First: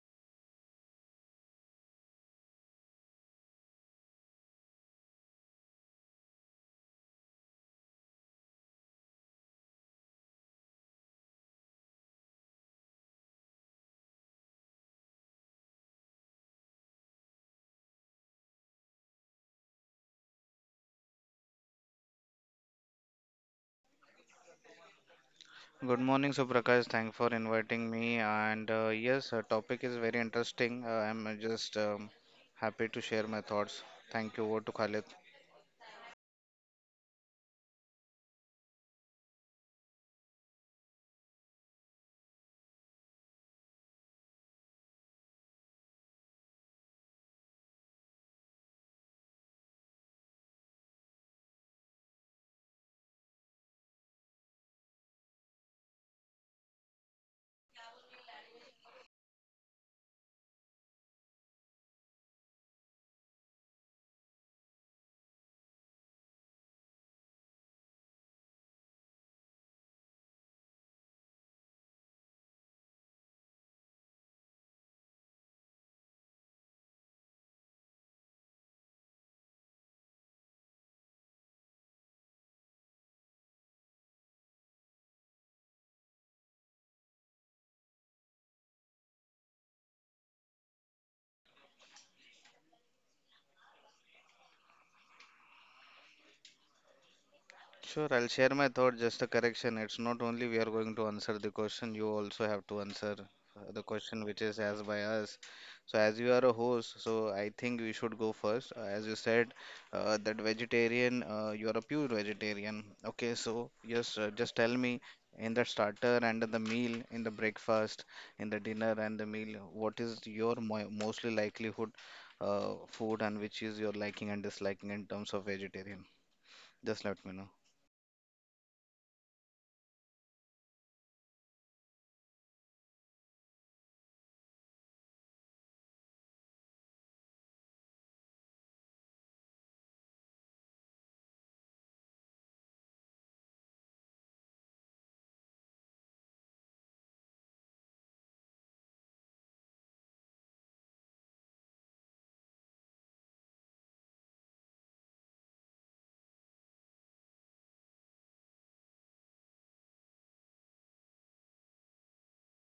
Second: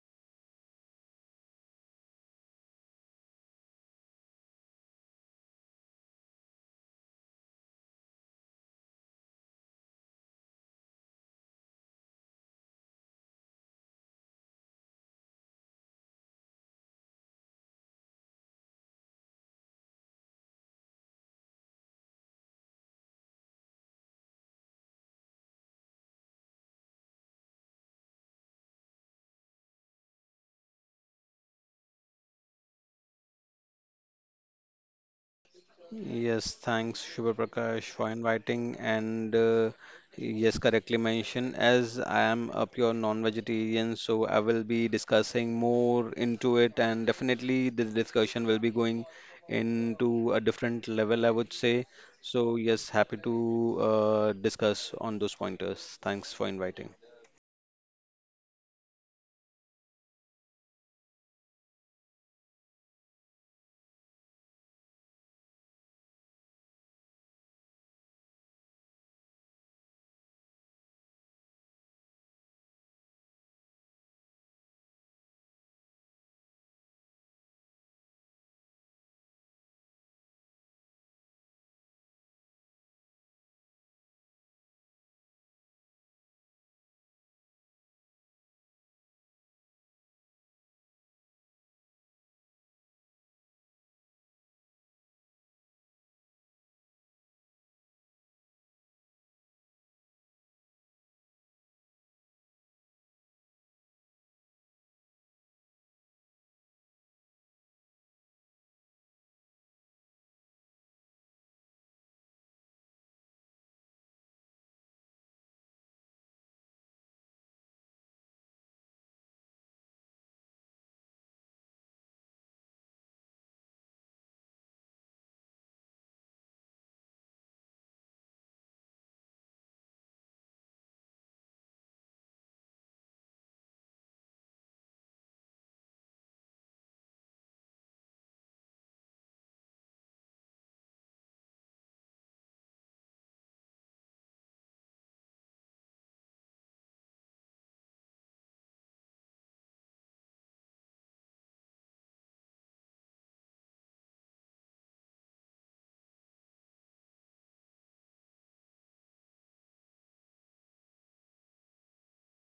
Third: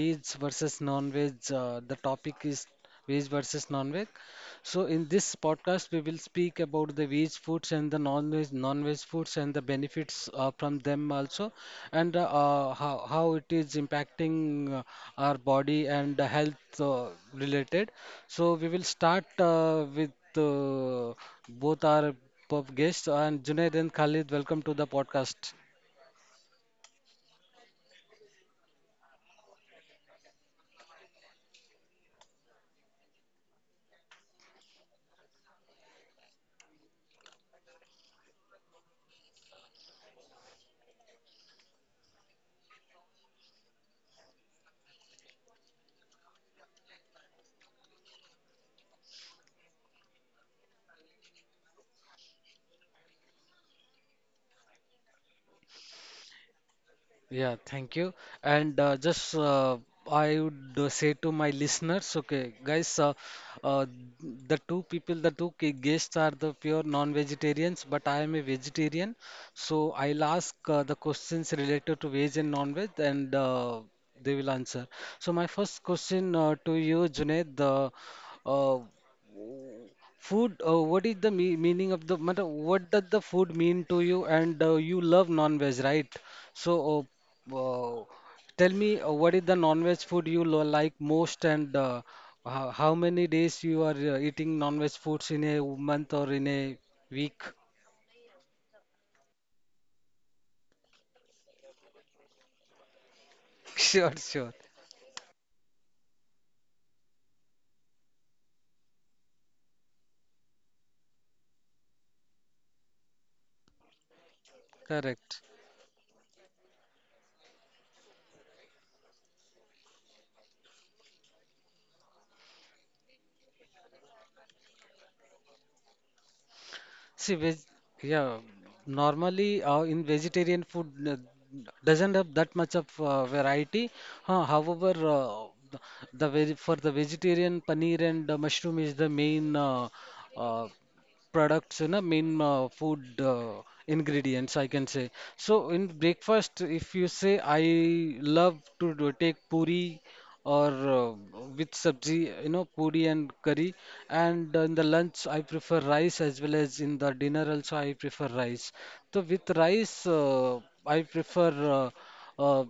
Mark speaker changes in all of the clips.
Speaker 1: veg versus non-veg. The topic is veg versus non-veg. So, in this podcast, we will speak about the veg foods and the non-veg foods and the benefits from them also, and how it is impacting our body and the health related. So, we will start with uh, both our pub guests and Junaid and Khalid. Welcome to the podcast.
Speaker 2: Good morning, Suprakash. Thanks for inviting me. And yes, topic is very interesting. I'm just happy to share my thoughts. Thank you. Over to Khalid.
Speaker 3: Yes, thanks, Shubha Prakash, for inviting. And yes, correctly mentioned, as I am a pure non-vegetarian, so I will be discussing more into it, and definitely this discussion will be going into a different level, I would say. So, yes, happy to discuss on those pointers. Thanks for inviting.
Speaker 1: Yeah, thank you. And just I would say to my listeners, okay, guys, uh, the two people, the guests are the pure non-vegetarians, but I am a vegetarian, so I'll ask the questions related to veg and non-veg, and they will answer. So my first question to you, Junaid, the uh, food. What is the me meaning of the matter? What does the food mean to you? And you love non-veg, right? So, wow. Tell me, what is the non-veg food you like most, and how many days you are eating non-veg foods in a month or in a week?
Speaker 2: Sure, I'll share my thought. Just a correction. It's not only we are going to answer the question, you also have to answer the
Speaker 1: Sure,
Speaker 2: question which
Speaker 1: sure.
Speaker 2: is asked by us. So, as you are a host, so I think we should go first. As you said, that vegetarian, you are a pure vegetarian. Okay, so yes, just tell me
Speaker 1: Correct.
Speaker 2: in the starter and the meal, in the breakfast, in the dinner and the meal, what is your mo mostly likelihood food, and which is your liking and disliking in terms of vegetarian? Just let me
Speaker 1: See,
Speaker 2: know.
Speaker 1: veg, yeah, normally in vegetarian food doesn't have that much of variety. Huh, however, the veg, for the vegetarian, paneer and mushroom is the main uh, products, you know, main food ingredients, I can say. So in breakfast, if you say, I love to take puri or with sabji, you know, puri and curry, and in the lunch I prefer rice as well as in the dinner also I prefer rice. So with rice I prefer uh, uh,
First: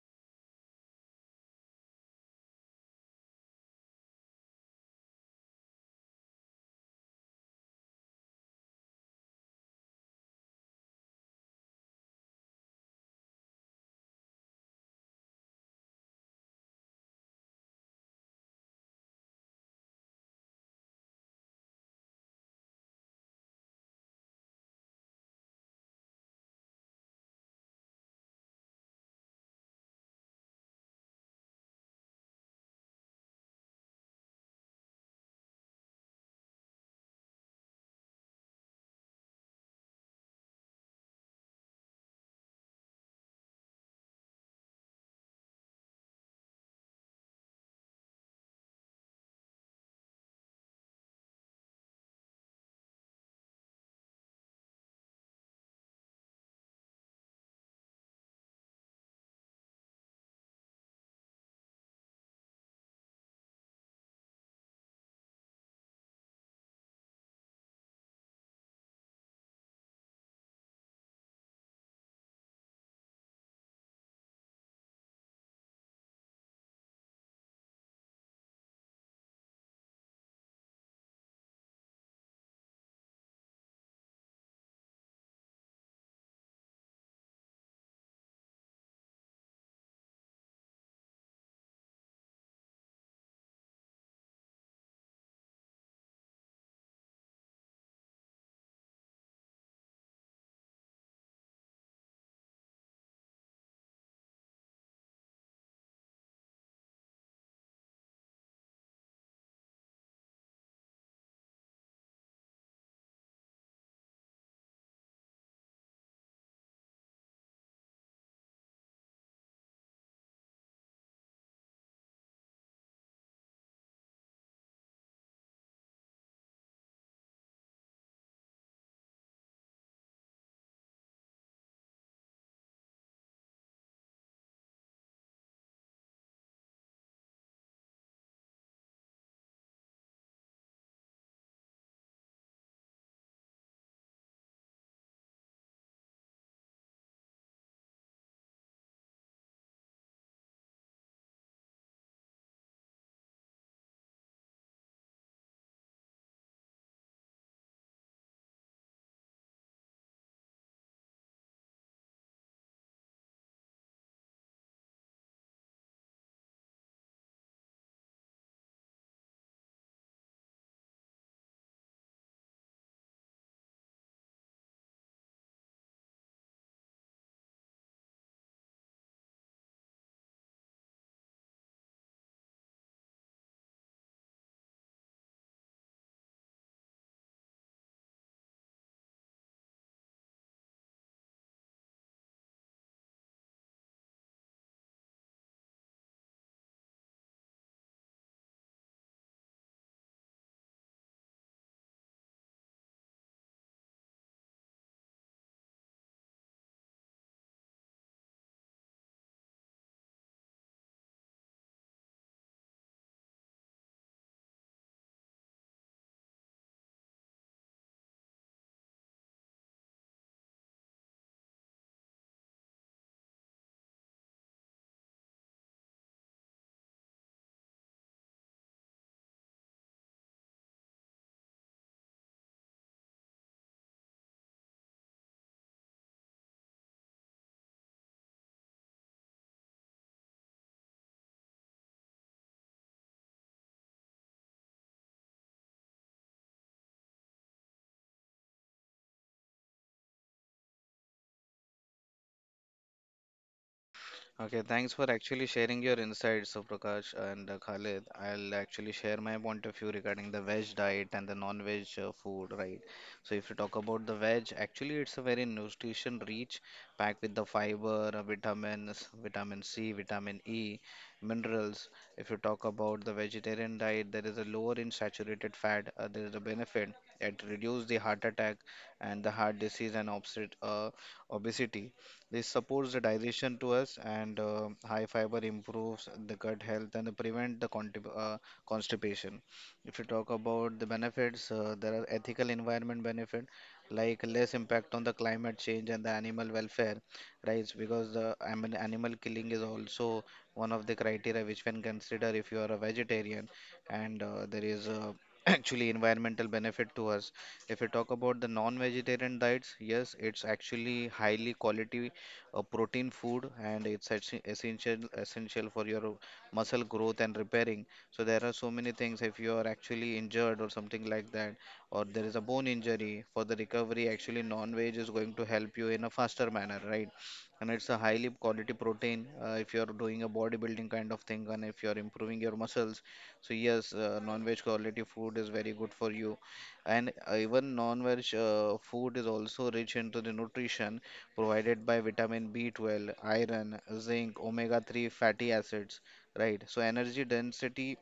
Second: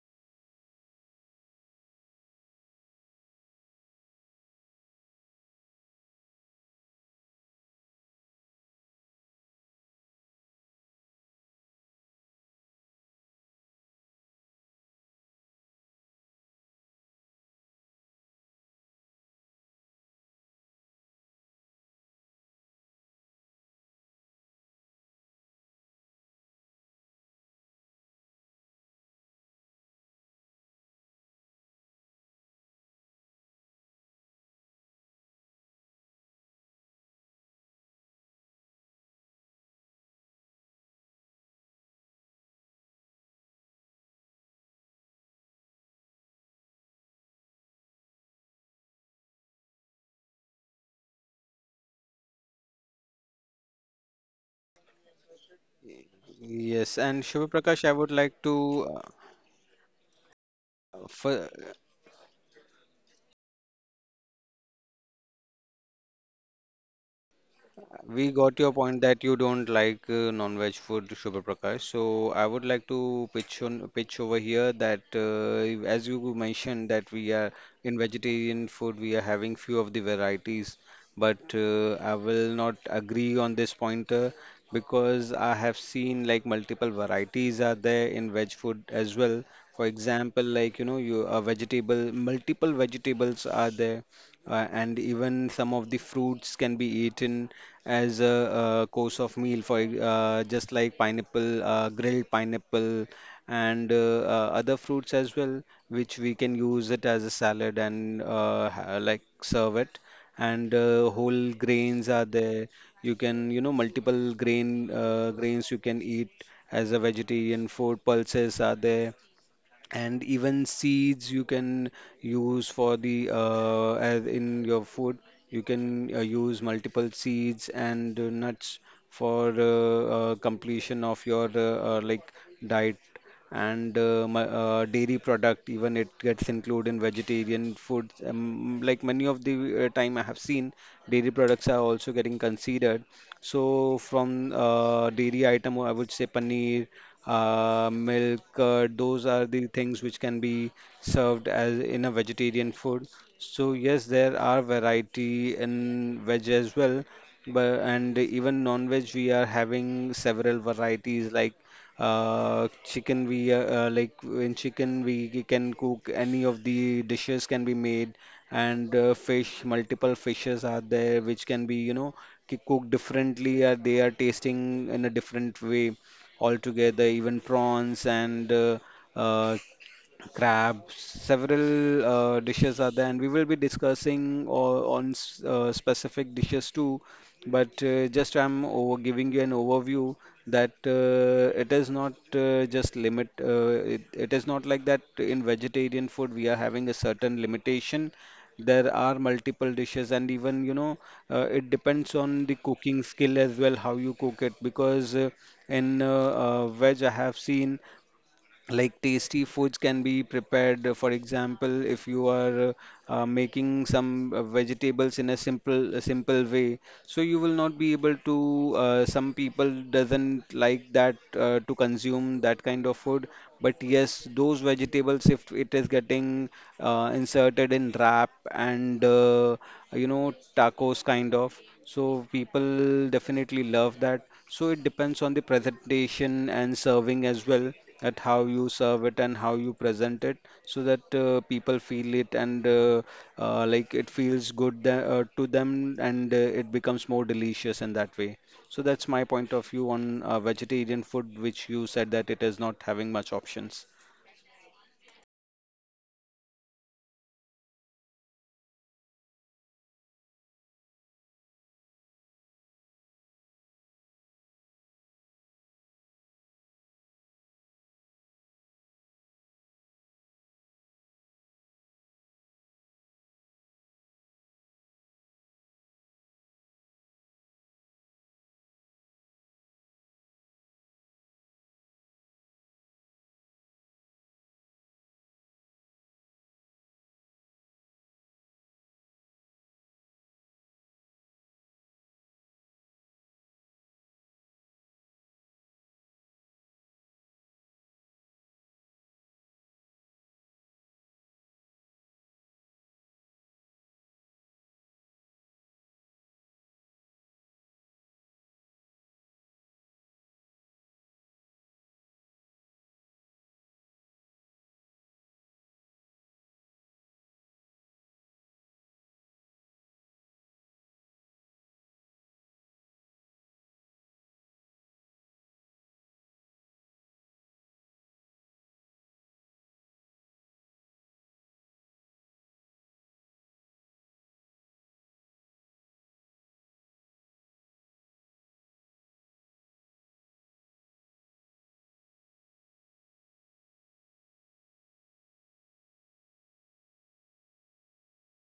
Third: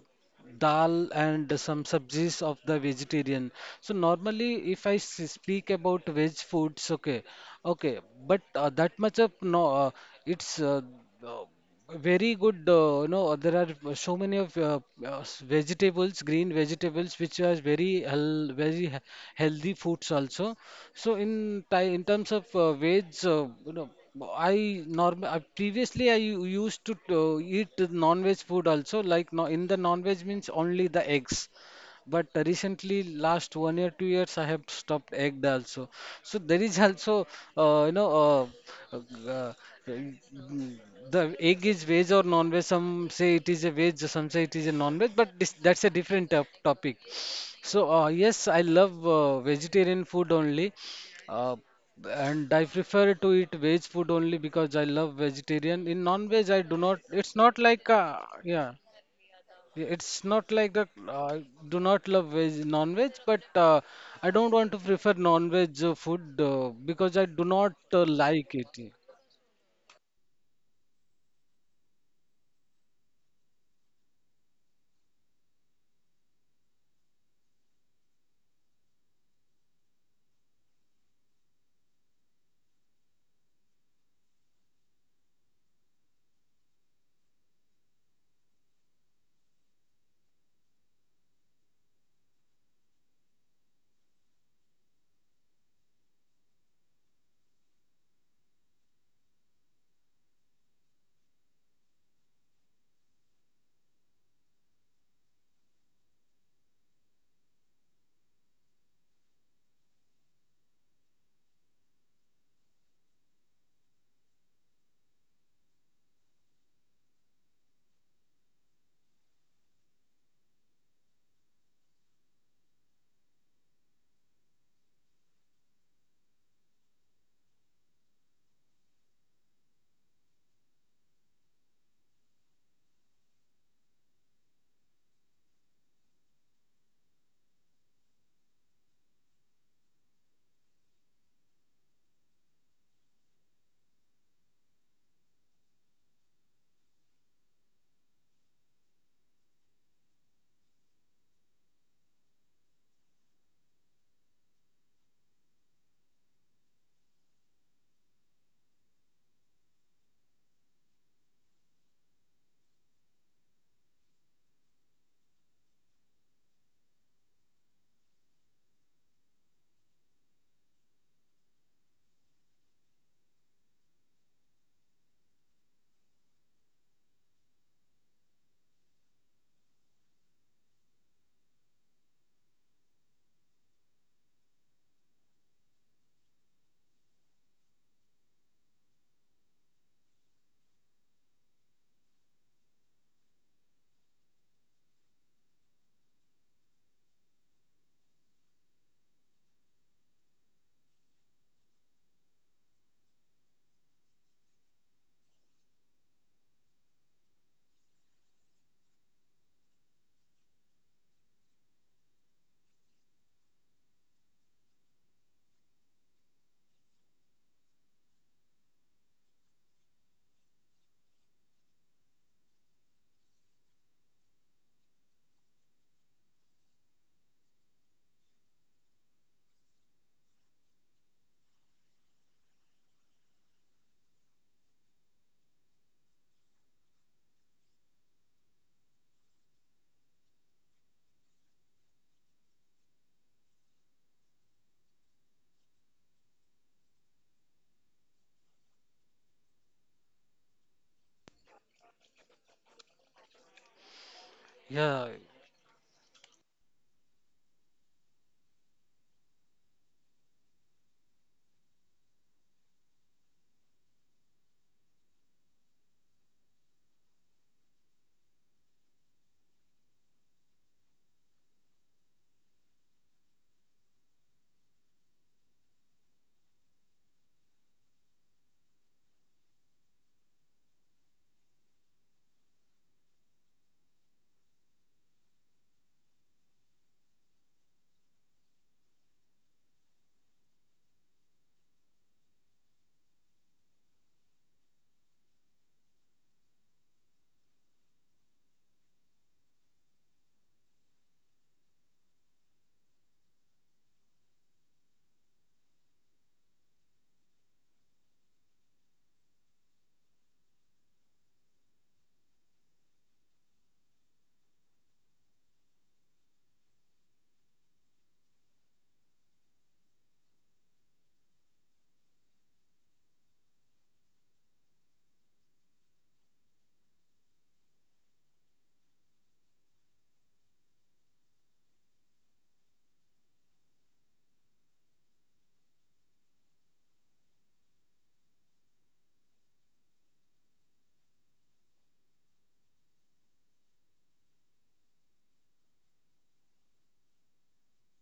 Speaker 1: dal and some subsidies of the vegetarian. So normally, if I speak about veg foods, okay, okay, but that much of no, it's uh, very good, you know, there are so many of vegetables, green vegetables, which are very healthy foods also. So in terms of veg, you know, I norm previously I used to eat non-veg food also, like no, in the non-veg means only the eggs, but recently last one year, 2 years, I have stopped egg also. So there is also uh, you know uh, uh, the egg is veg or non-veg. Some say it is a veg, some say it is a non-veg, but this, that's a different topic. So yes, I love vegetarian food only, uh, and I prefer to eat veg food only because I love vegetarian. In non-veg I do not,
Speaker 3: Yes,
Speaker 1: it's
Speaker 3: and
Speaker 1: not
Speaker 3: Shubha
Speaker 1: like
Speaker 3: Prakash, I would like
Speaker 1: yeah,
Speaker 3: to
Speaker 1: yeah, it's not like that. I
Speaker 3: fir-
Speaker 1: do not love veg, non-veg, but I don't want to prefer non-veg food because I do not
Speaker 3: We got your
Speaker 1: like
Speaker 3: point that
Speaker 1: it.
Speaker 3: you don't like non-veg food, Shubha Prakash. So I would like to pitch over here that as you mentioned that we are in vegetarian food, we are having few of the varieties, but I will not agree on this pointer because I have seen like multiple varieties are there in veg food as well. For example, like you know, you a vegetable, multiple vegetables are there, and even some of the fruits can be eaten as a, course of meal for just like pineapple, grilled pineapple, and other fruits as well, which we can use it as a salad and like serve it. And Whole grains are there. You can, you know, multiple grains you can eat as a vegetarian food. Pulses are there, and even seeds you can use for the as in your food you can use multiple seeds and nuts for completion of your diet, and dairy product even it gets included in vegetarian food, like many of the time I have seen dairy products are also getting considered. So from dairy item, I would say paneer, milk. Those are the things which can be served as in a vegetarian food. So yes, there are variety in veg as well, but and even non-veg we are having several varieties like chicken we like in chicken we can cook any of the dishes can be made, and fish, multiple fishes are there which can be you know cooked differently, they are tasting in a different way altogether, even prawns and uh, crabs, several dishes are there, and we will be discussing specific dishes too. But just I'm over giving you an overview that it is not just limit. It is not like that in vegetarian food we are having a certain limitation. There are multiple dishes, and even you know it depends on the cooking skill as well how you cook it. Because in veg I have seen like tasty foods can be prepared. For example, if you are making some vegetables in a simple way, so you will not be able to some people doesn't like that to consume that kind of food, but yes, those vegetables if it is getting inserted in wrap and you know, tacos kind of, so people definitely love that. So it depends on the presentation and serving as well at how you serve it and how you present it so that people feel it, and it feels good to them, and it becomes more delicious in that way. So that's my point of view on vegetarian food, which you said that it is not having much options.
Speaker 2: Okay, thanks
Speaker 1: Yeah.
Speaker 2: for actually sharing your insights, Prakash and Khalid. I'll actually share my point of view regarding the veg diet and the non-veg food, right? So if you talk about the veg, actually it's a very nutrition rich, packed with the fiber, vitamins, vitamin C, vitamin E, minerals. If you talk about the vegetarian diet, there is a lower in saturated fat. There is a benefit. It reduces the heart attack and the heart disease and obesity. This supports the digestion to us, and high fiber improves the gut health and prevent the constipation. If you talk about the benefits, there are ethical environment benefit like less impact on the climate change and the animal welfare, right? Because animal killing is also one of the criteria which can consider if you are a vegetarian, and there is actually environmental benefit to us. If you talk about the non-vegetarian diets, yes, it's actually highly quality a protein food, and it's essential for your muscle growth and repairing. So there are so many things. If you are actually injured or something like that, or there is a bone injury, for the recovery actually non-veg is going to help you in a faster manner, right? And it's a highly quality protein. If you're doing a bodybuilding kind of thing, and if you're improving your muscles, so yes, non-veg quality food is very good for you. And even non-veg food is also rich into the nutrition provided by vitamin B12, iron, zinc, omega 3 fatty acids, right? So, energy density,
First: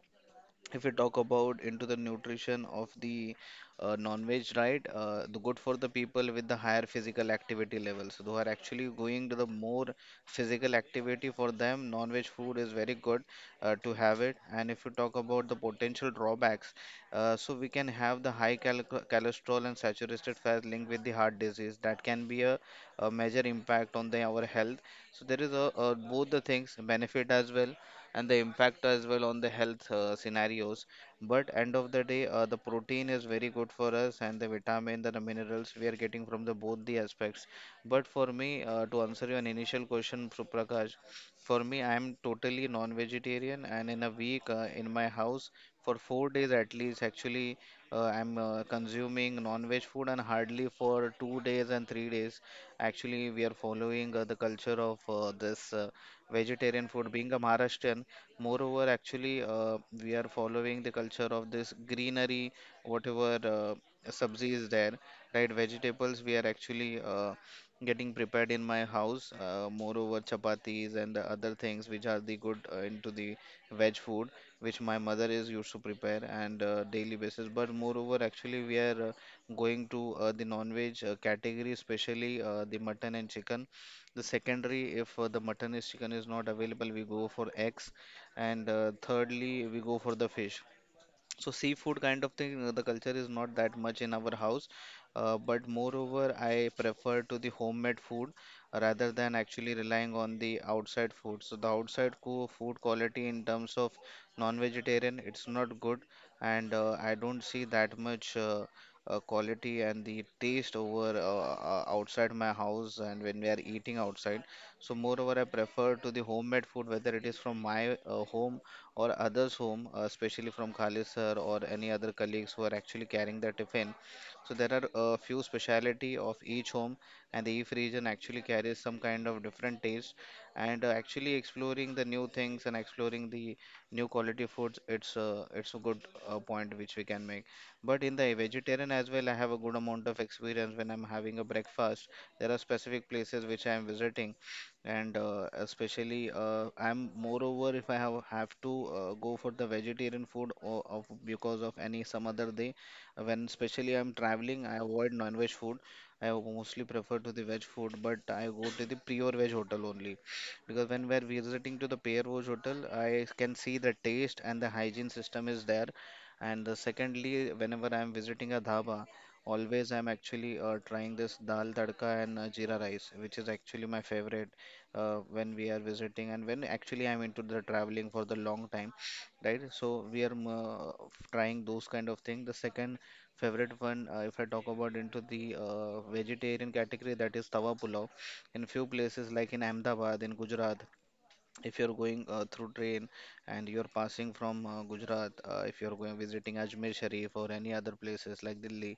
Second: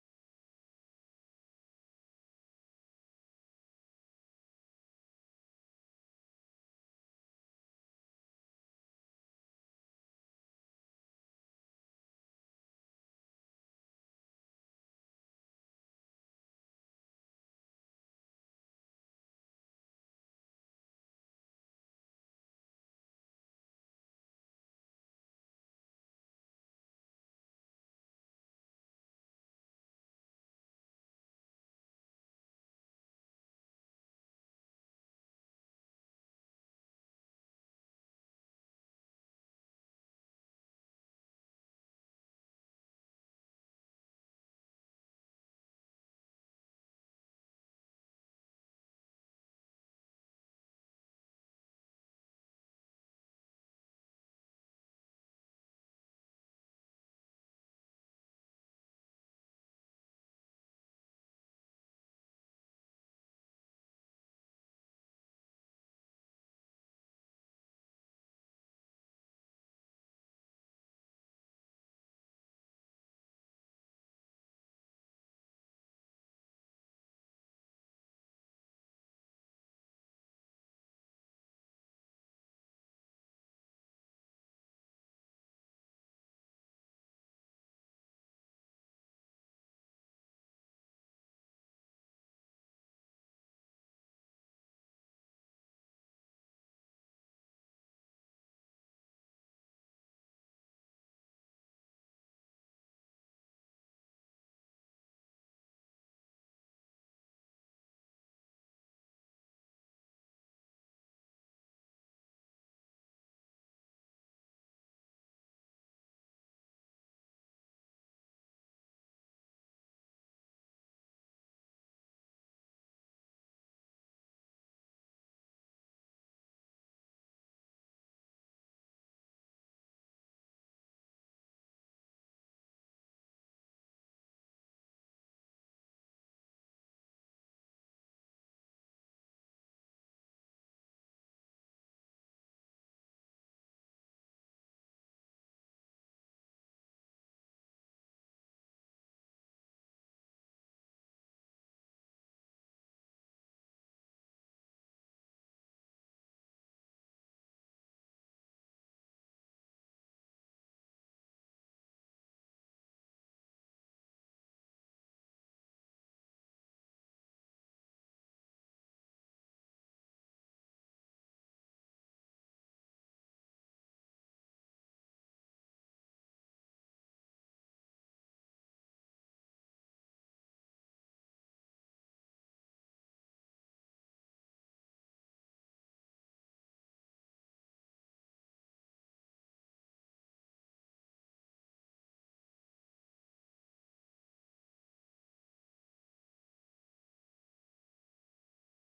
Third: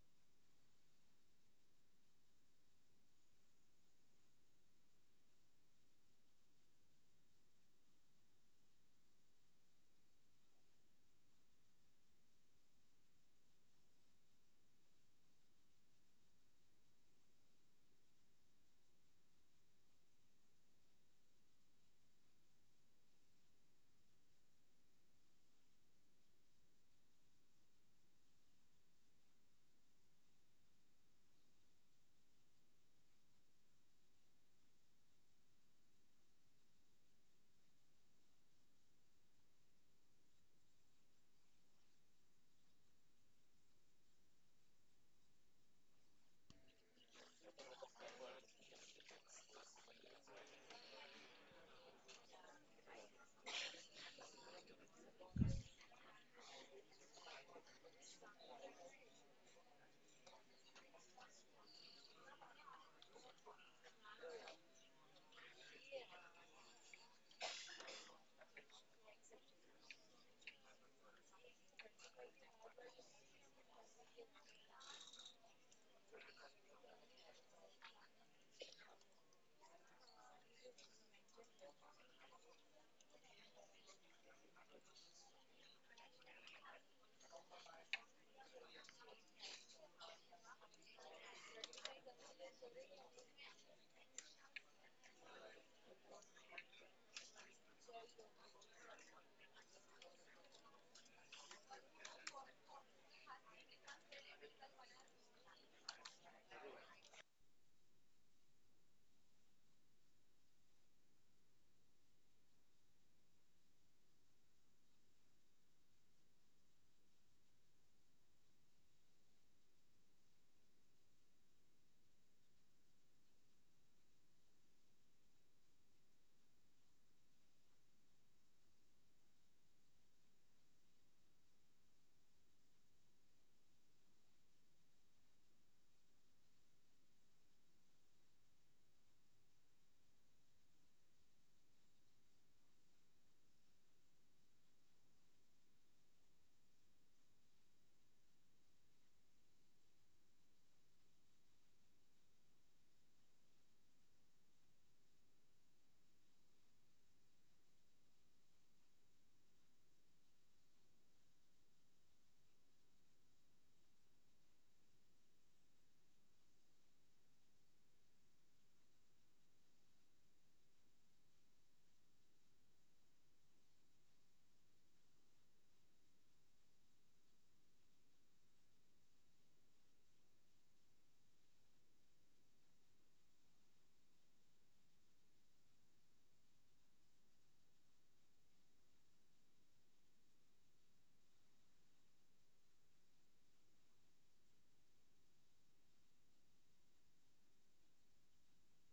Speaker 2: if we talk about into the nutrition of the non-veg, right? The good for the people with the higher physical activity levels, who are actually going to the more physical activity, for them non-veg food is very good to have it. And if you talk about the potential drawbacks, so we can have the cholesterol and saturated fat linked with the heart disease. That can be a major impact on the our health. So there is a both the things benefit as well and the impact as well on the health scenarios. But end of the day, the protein is very good for us, and the vitamin, the minerals we are getting from the both the aspects. But for me, to answer your initial question, Prakash, for me I am totally non-vegetarian, and in a week, in my house, for 4 days at least actually I'm consuming non-veg food, and hardly for 2 days and 3 days actually we are following the culture of this vegetarian food. Being a Maharashtrian, moreover, actually, we are following the culture of this greenery, whatever sabzi is there, right? Vegetables we are actually getting prepared in my house. Moreover, chapatis and other things which are the good into the veg food, which my mother is used to prepare and daily basis. But moreover, actually, we are going to the non-veg category, especially the mutton and chicken. The secondary, if the mutton is chicken is not available, we go for eggs, and thirdly we go for the fish. So seafood kind of thing, the culture is not that much in our house, but moreover, I prefer to the homemade food rather than actually relying on the outside food. So the outside co food quality in terms of non-vegetarian, it's not good, and I don't see that much quality and the taste over outside my house and when we are eating outside. So moreover, I prefer to the homemade food, whether it is from my home or others home, especially from Khalid sir or any other colleagues who are actually carrying the tiffin. So there are a few speciality of each home, and the each region actually carries some kind of different taste. And actually exploring the new things and exploring the new quality foods, it's a good point which we can make. But in the vegetarian as well, I have a good amount of experience when I'm having a breakfast. There are specific places which I am visiting, and especially I'm moreover if I have to go for the vegetarian food, or of because of any some other day when especially I'm traveling I avoid non-veg food. I mostly prefer to the veg food, but I go to the pure veg hotel only, because when we're visiting to the pure veg hotel I can see the taste and the hygiene system is there. And secondly, whenever I'm visiting a dhaba, always I'm actually trying this dal tadka and jeera rice, which is actually my favorite when we are visiting and when actually I'm into the traveling for the long time, right? So we are trying those kind of thing. The second favorite one, if I talk about into the vegetarian category, that is tawa pulao. In few places like in Ahmedabad, in Gujarat, if you're going through train and you're passing from Gujarat, if you're going visiting Ajmer Sharif or any other places like Delhi,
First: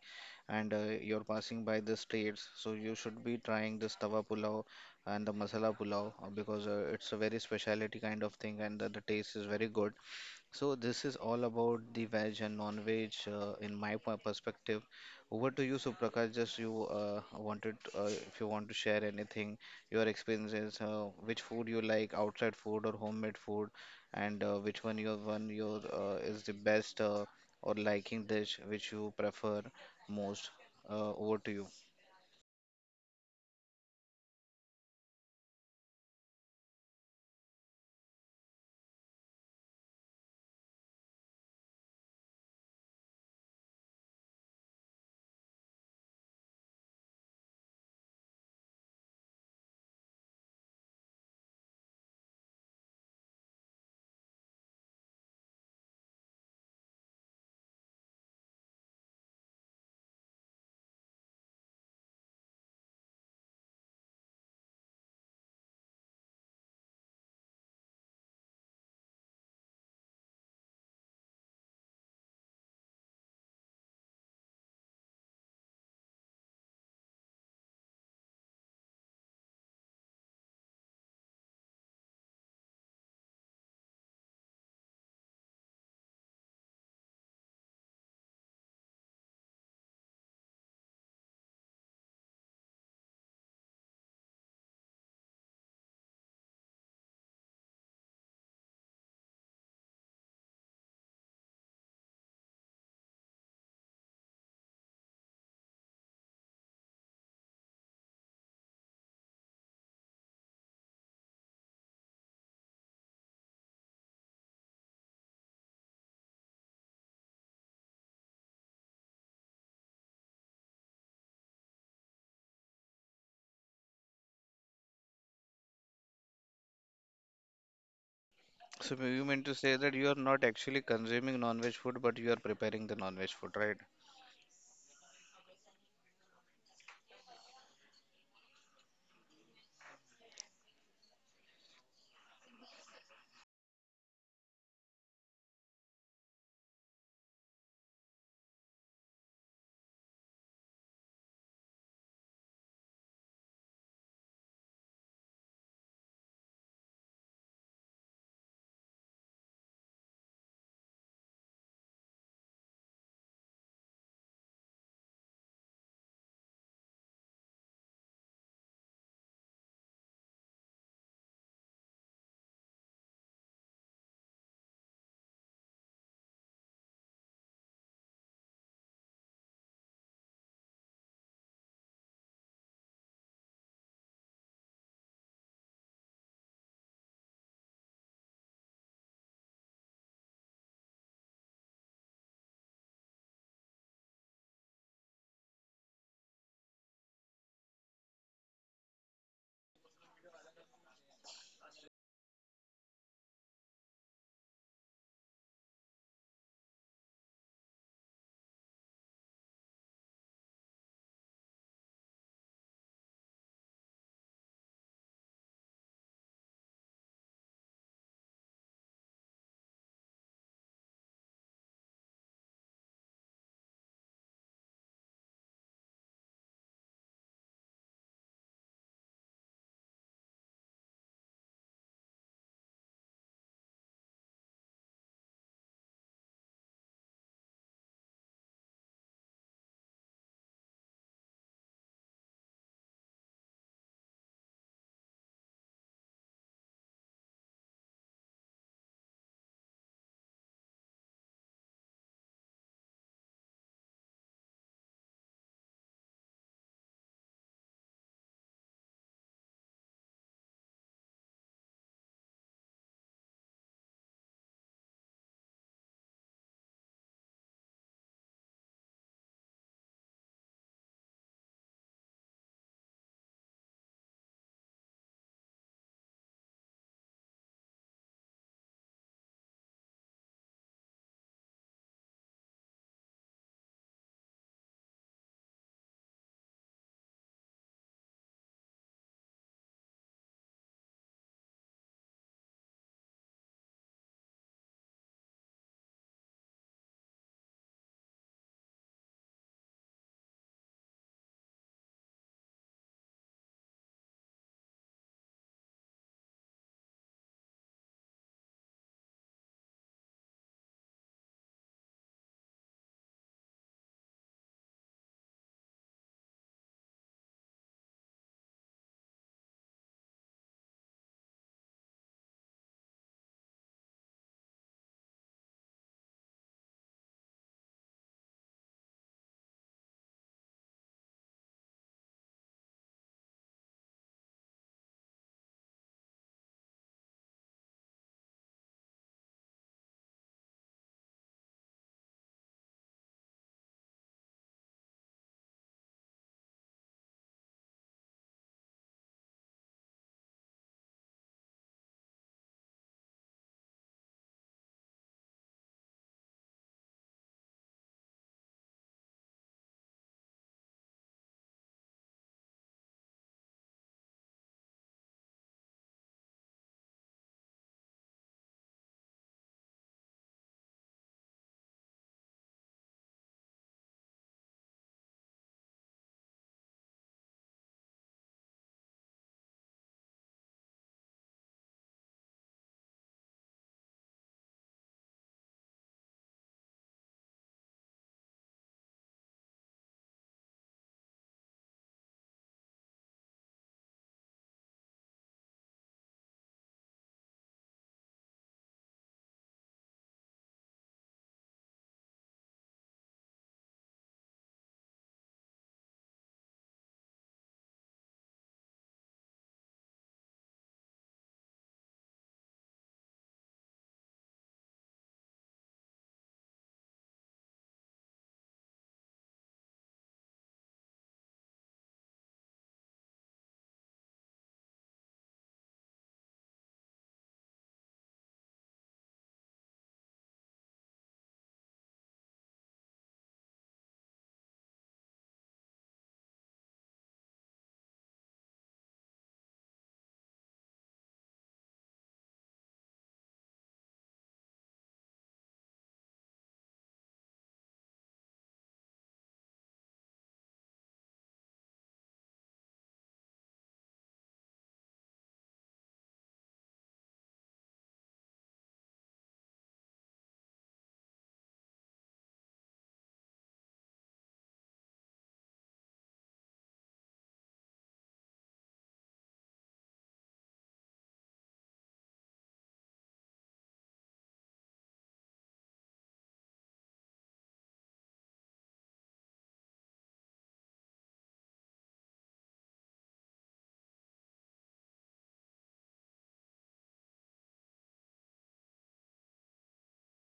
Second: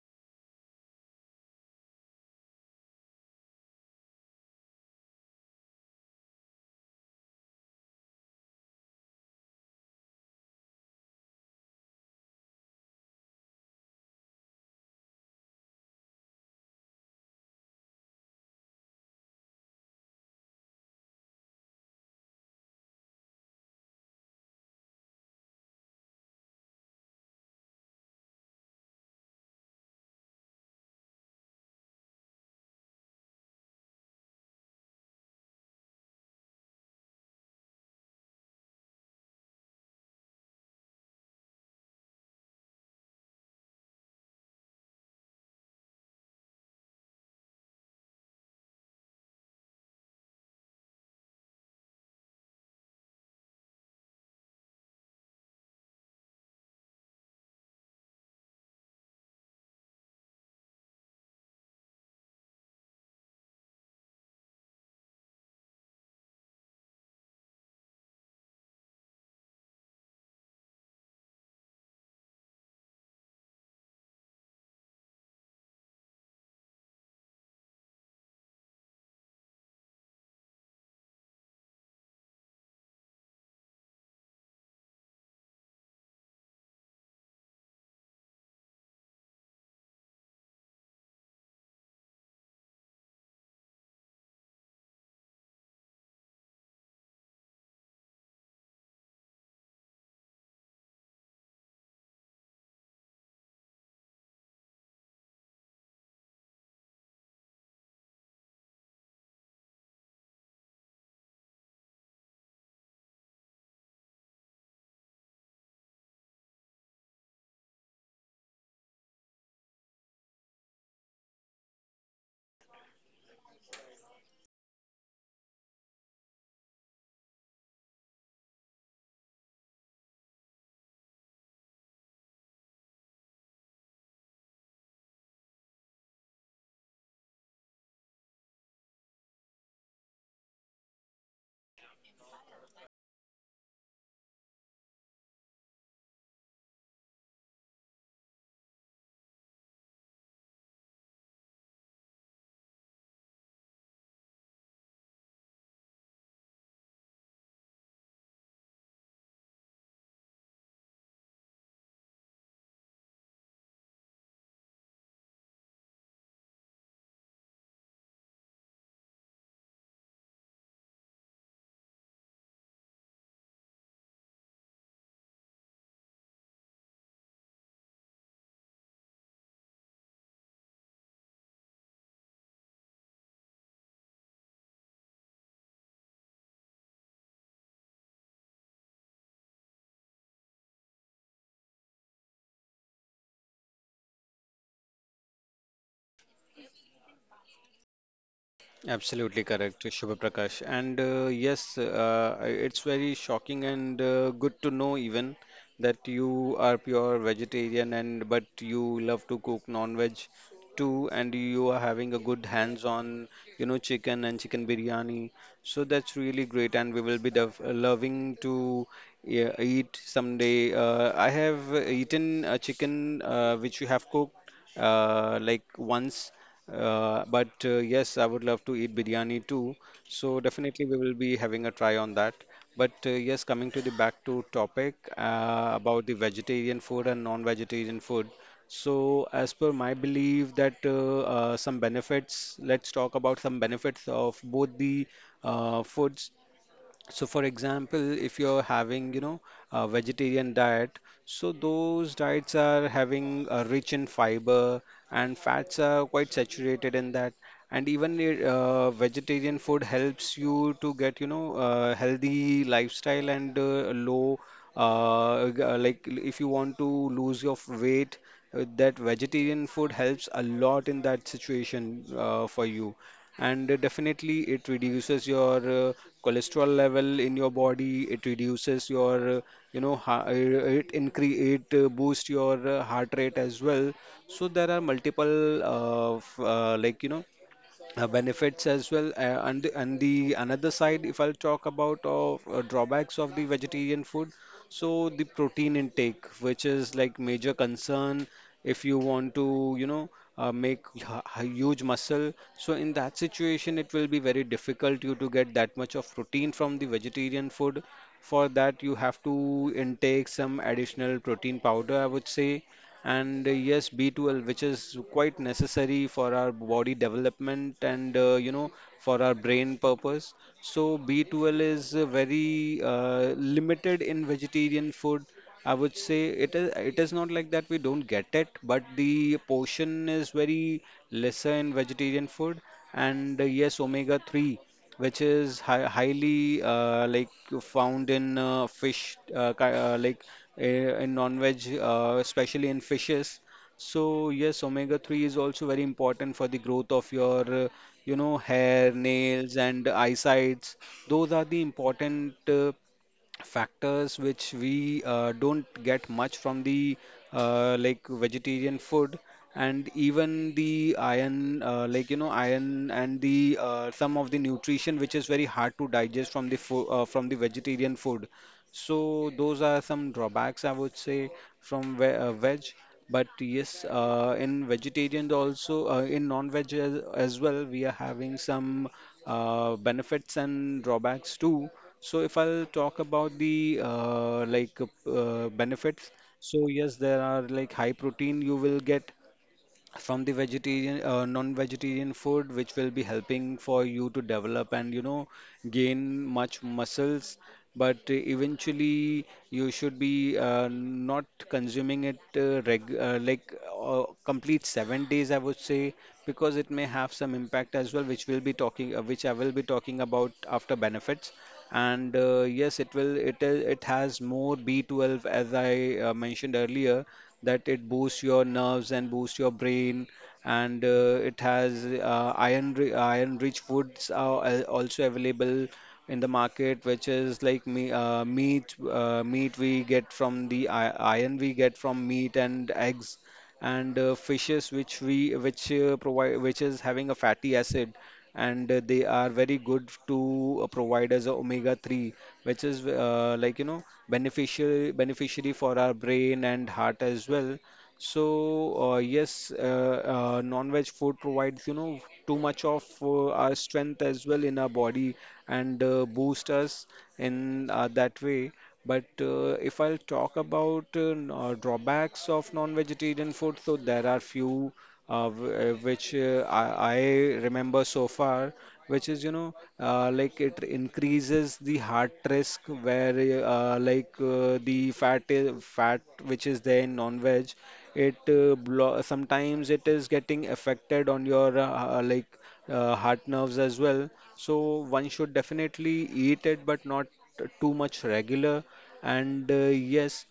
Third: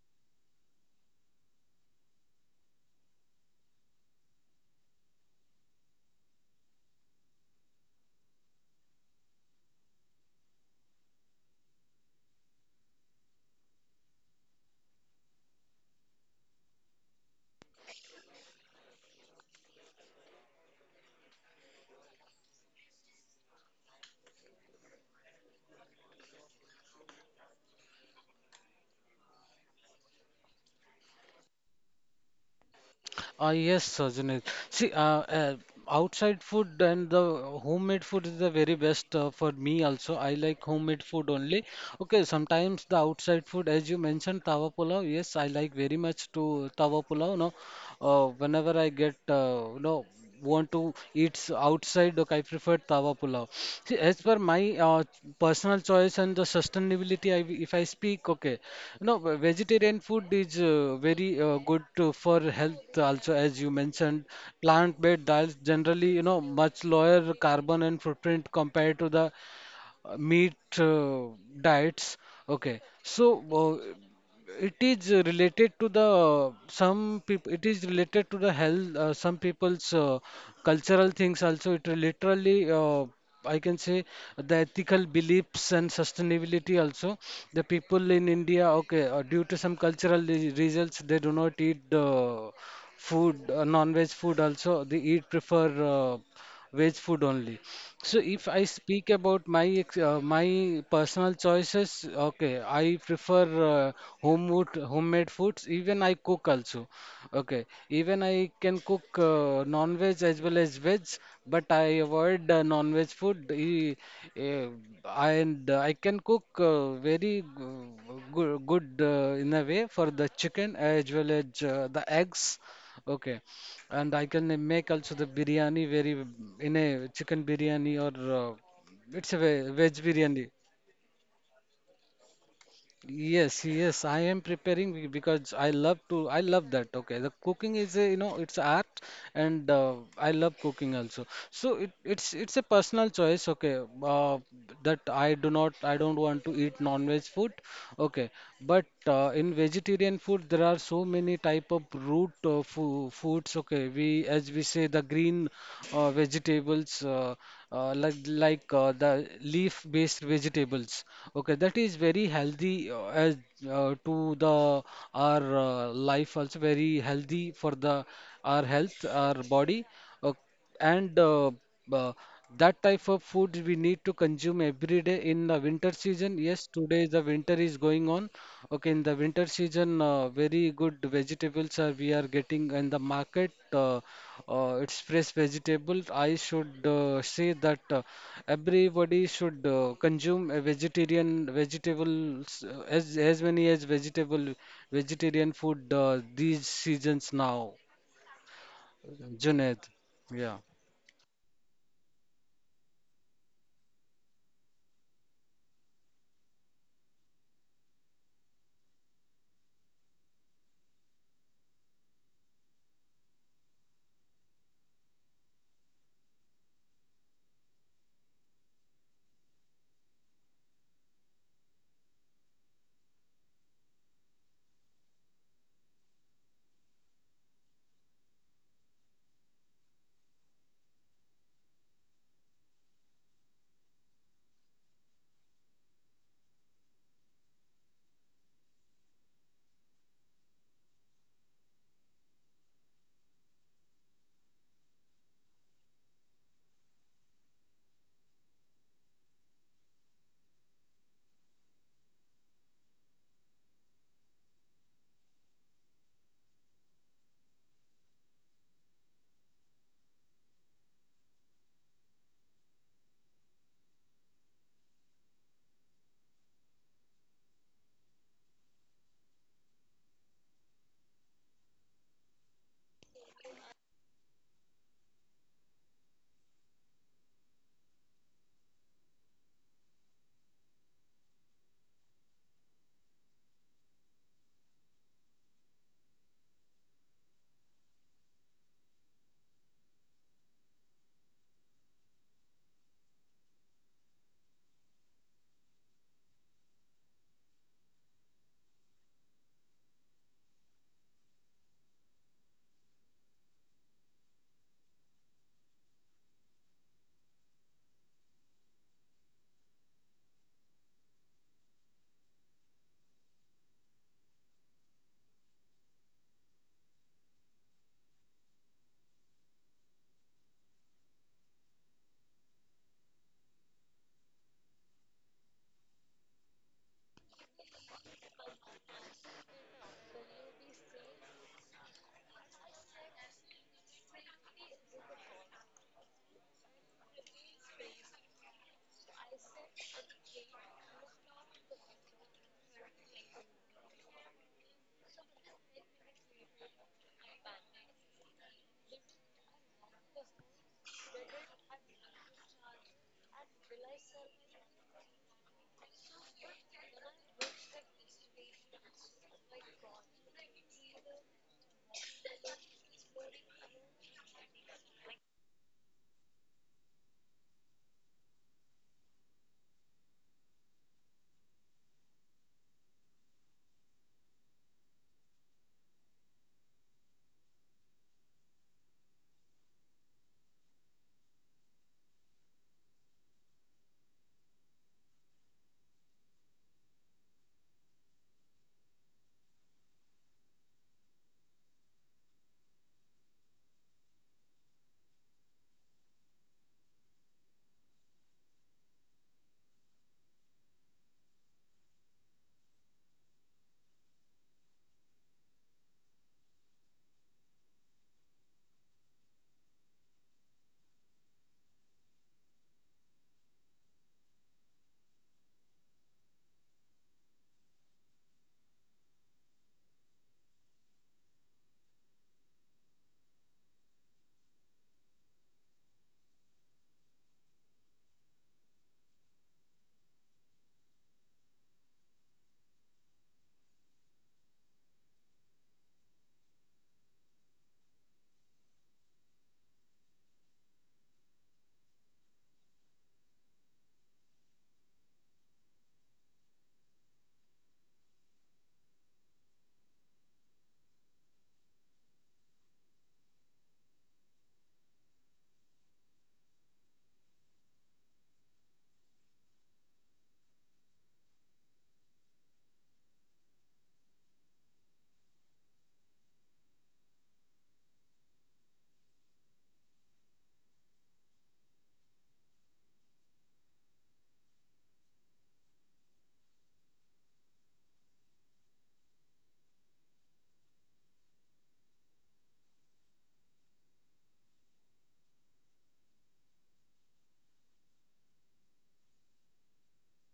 Speaker 2: and you're passing by the streets, so you should be trying this tawa pulao and the masala pulao because it's a very specialty kind of thing, and the taste is very good. So this is all about the veg and non-veg in my perspective. Over to you, Suprakash. Just you wanted, if you want to share anything, your experiences, which food you like, outside food or homemade food, and which one your is the best or liking dish which you prefer most. Over to you.
Speaker 1: Yes, sir, Junaid. See, outside food and the homemade food is the very best for me also. I like homemade food only. Okay, sometimes the outside food, as you mentioned, tawa pulao. Yes, I like very much to tawa pulao. No, whenever I get, want to eat outside, look, I prefer tawa pulao. See, as per my personal choice and the sustainability, I, if I speak, okay. No, vegetarian food is very good to, for health also, as you mentioned. Plant-based diets generally, you know, much lower carbon and footprint compared to the meat diets. Okay, so it is related to the some people. It is related to the health. Some people's cultural things also. It literally. I can say the ethical beliefs and sustainability also. The people in India, okay, due to some cultural reasons, they do not eat food, non-veg food also. They eat prefer uh, veg food only. So if I speak about my my personal choices, okay, I prefer home food, homemade foods. Even I cook also, okay. Even I can cook non-veg as well as veg, but I avoid non-veg food. Eh, and I can cook very good, good in a way for the chicken as well as the eggs, okay. And I can make also the biryani very in a chicken biryani or
Speaker 2: So you
Speaker 1: it's a
Speaker 2: meant to say that
Speaker 1: veg
Speaker 2: you are not
Speaker 1: biryani.
Speaker 2: actually consuming non-veg food, but you are preparing the non-veg food,
Speaker 1: Yes,
Speaker 2: right?
Speaker 1: yes, I am preparing because I love to. I love that. Okay, the cooking is, a you know, it's art, and I love cooking also. So it's a personal choice. Okay, that I do not, I don't want to eat non-veg food. Okay, but in vegetarian food there are so many type of root fo foods. Okay, we, as we say, the green vegetables. Like the leaf-based vegetables. Okay, that is very healthy as to the our life, also very healthy for the our health, our body, uh, and uh, that type of food we need to consume every day in the winter season. Yes, today the winter is going on. Okay, in the winter season, very good vegetables are we are getting in the market. It's fresh vegetables. I should say that everybody should consume a vegetarian vegetables as many as vegetable vegetarian food these seasons now,
Speaker 3: Absolutely
Speaker 1: Junaid.
Speaker 3: correct, Shubha
Speaker 1: Yeah.
Speaker 3: Prakash. And Yes, it's very shocking and good to know even that you are pure vegetarian and but you love to cook non-veg too, and you are having a good hands-on, you know, chicken and chicken biryani. So that's really great, and we will be loving to yeah, eat someday. I have eaten a chicken which you have cooked like once. But Yes, I would love to eat biryani too. So definitely we will be having a try on that. But yes, coming to the back to topic about the vegetarian food and non-vegetarian food. So as per my belief that some benefits, let's talk about some benefits of both the foods. So, for example, if you're having, you know, a vegetarian diet, so those diets are having rich in fiber, and fats are quite saturated in that. And even vegetarian food helps you to get, you know, healthy lifestyle and low, g- like l- if you want to lose your weight, that vegetarian food helps a lot in that situation for you, and definitely it reduces your uh, cholesterol level in your body. It reduces your you know ha- it increase it boost your heart rate as well. So there are multiple benefits as well. And the another side, if I'll talk about of drawbacks of the vegetarian food, so the protein intake, which is like major concern if you want to you know make huge muscle, so in that situation it will be very difficult you to get that much of protein from the vegetarian food. For that, you have to intake some additional protein powder, I would say. And yes, B12, which is quite necessary for our body development, and you know, for our brain purpose. So B12 is very limited in vegetarian food, I would say. It is not like that we don't get it, but the portion is very lesser in vegetarian food. And yes, omega 3, which is hi highly found in fish, in non-veg, especially in fishes. So yes, omega-3 is also very important for the growth of your, hair, nails, and eyesights. Those are the important factors which we don't get much from the vegetarian food. And even the iron, iron and the some of the nutrition which is very hard to digest from the from the vegetarian food. So those are some drawbacks, I would say, from ve veg. But yes, in vegetarian also, in non-veg as well, we are having some benefits and drawbacks too. So if I'll talk about the benefits, so yes, there are like high protein you will get from the vegetarian non-vegetarian food, which will be helping for you to develop and you know gain much muscles. But eventually you should be not consuming it reg like complete 7 days, I would say, because it may have some impact as well, which will be talking which I will be talking about after benefits. And yes, it will it is- it has more B12, as I mentioned earlier, that it boosts your nerves and boosts your brain. And it has iron iron rich foods are also available in the market, which is like me, meat meat we get from the iron we get from meat and eggs, and fishes which we which provide, which is having a fatty acid, and they are very good to provide as a omega 3, which is beneficial beneficiary for our brain and heart as well. So non-veg food provides you know too much of our strength as well in our body, and boost us in that way. But if I'll talk about drawbacks of non-vegetarian food, so there are few which I remember so far, which is you know like it increases the heart risk where the fat which is there in non-veg, it sometimes it is getting affected on your heart nerves as well. So one should definitely eat it, but not too much regular. And yes,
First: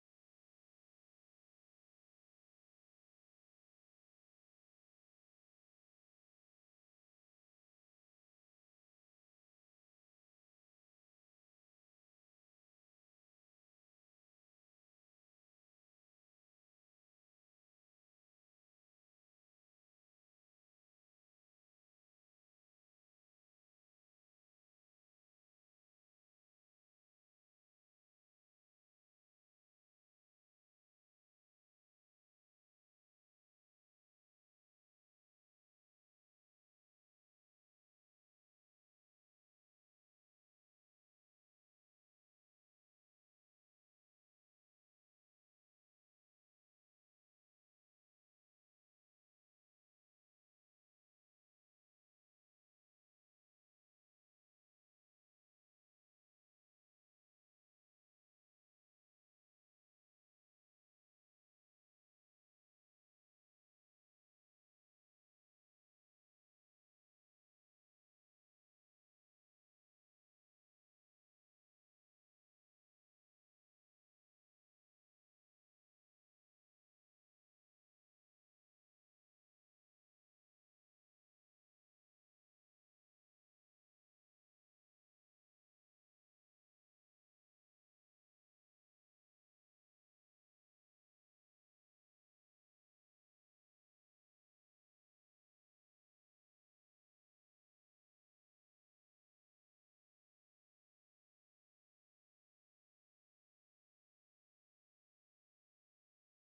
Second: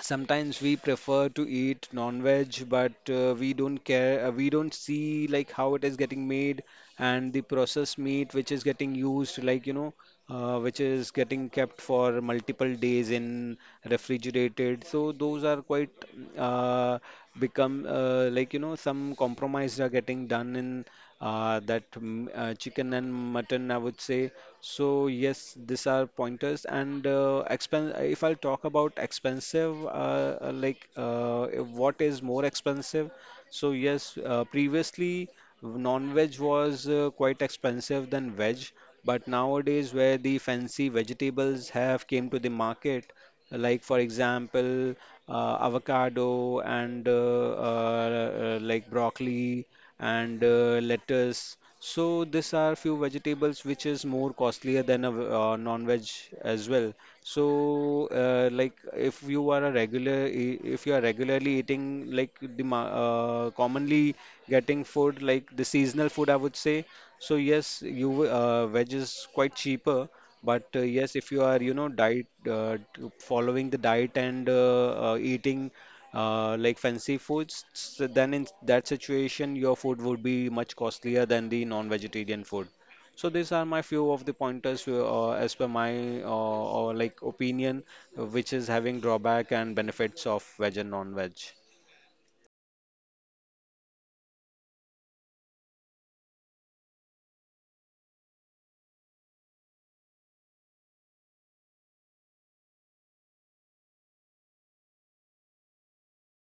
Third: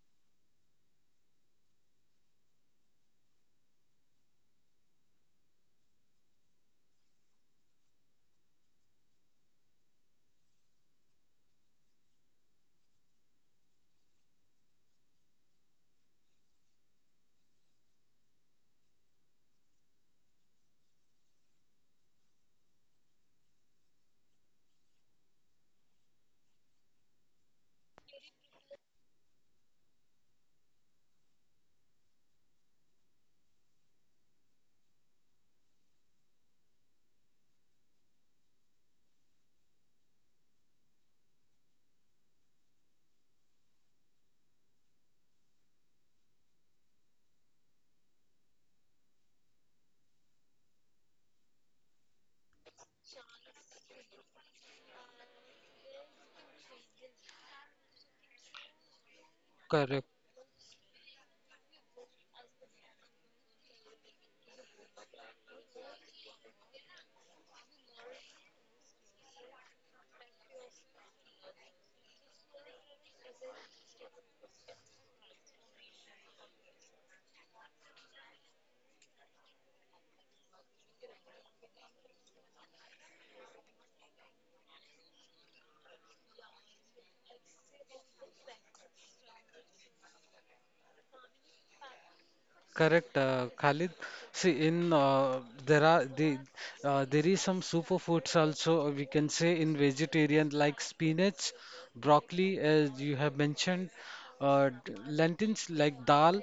Speaker 3: sometimes we prefer to eat non-veg, but we don't care, we don't see like how it is getting made, and the processed meat which is getting used, like you know, which is getting kept for multiple days in refrigerated. So those are quite uh, become some compromise are getting done in that chicken and mutton, I would say. So yes, these are pointers. And expen if I'll talk about expensive, if what is more expensive? So yes, previously non-veg was quite expensive than veg, but nowadays where the fancy vegetables have came to the market like for example avocado and like broccoli and lettuce, so these are few vegetables which is more costlier than non-veg as well. So like if you are
Speaker 1: Correct,
Speaker 3: if you are regularly eating like commonly getting food like the seasonal food, I would say. So yes, veg is quite cheaper, but yes, if you are, diet following the diet and eating like fancy foods, so then in that situation, your food would be much costlier than the non-vegetarian food. So these are my few of the pointers as per my or like opinion, which is having drawback and benefits of veg and non-veg.
Speaker 1: correct, Khalid. See, in there are the there is some superfoods also we can say in vegetarian like spinach, broccoli, as you have mentioned, lentils like dal.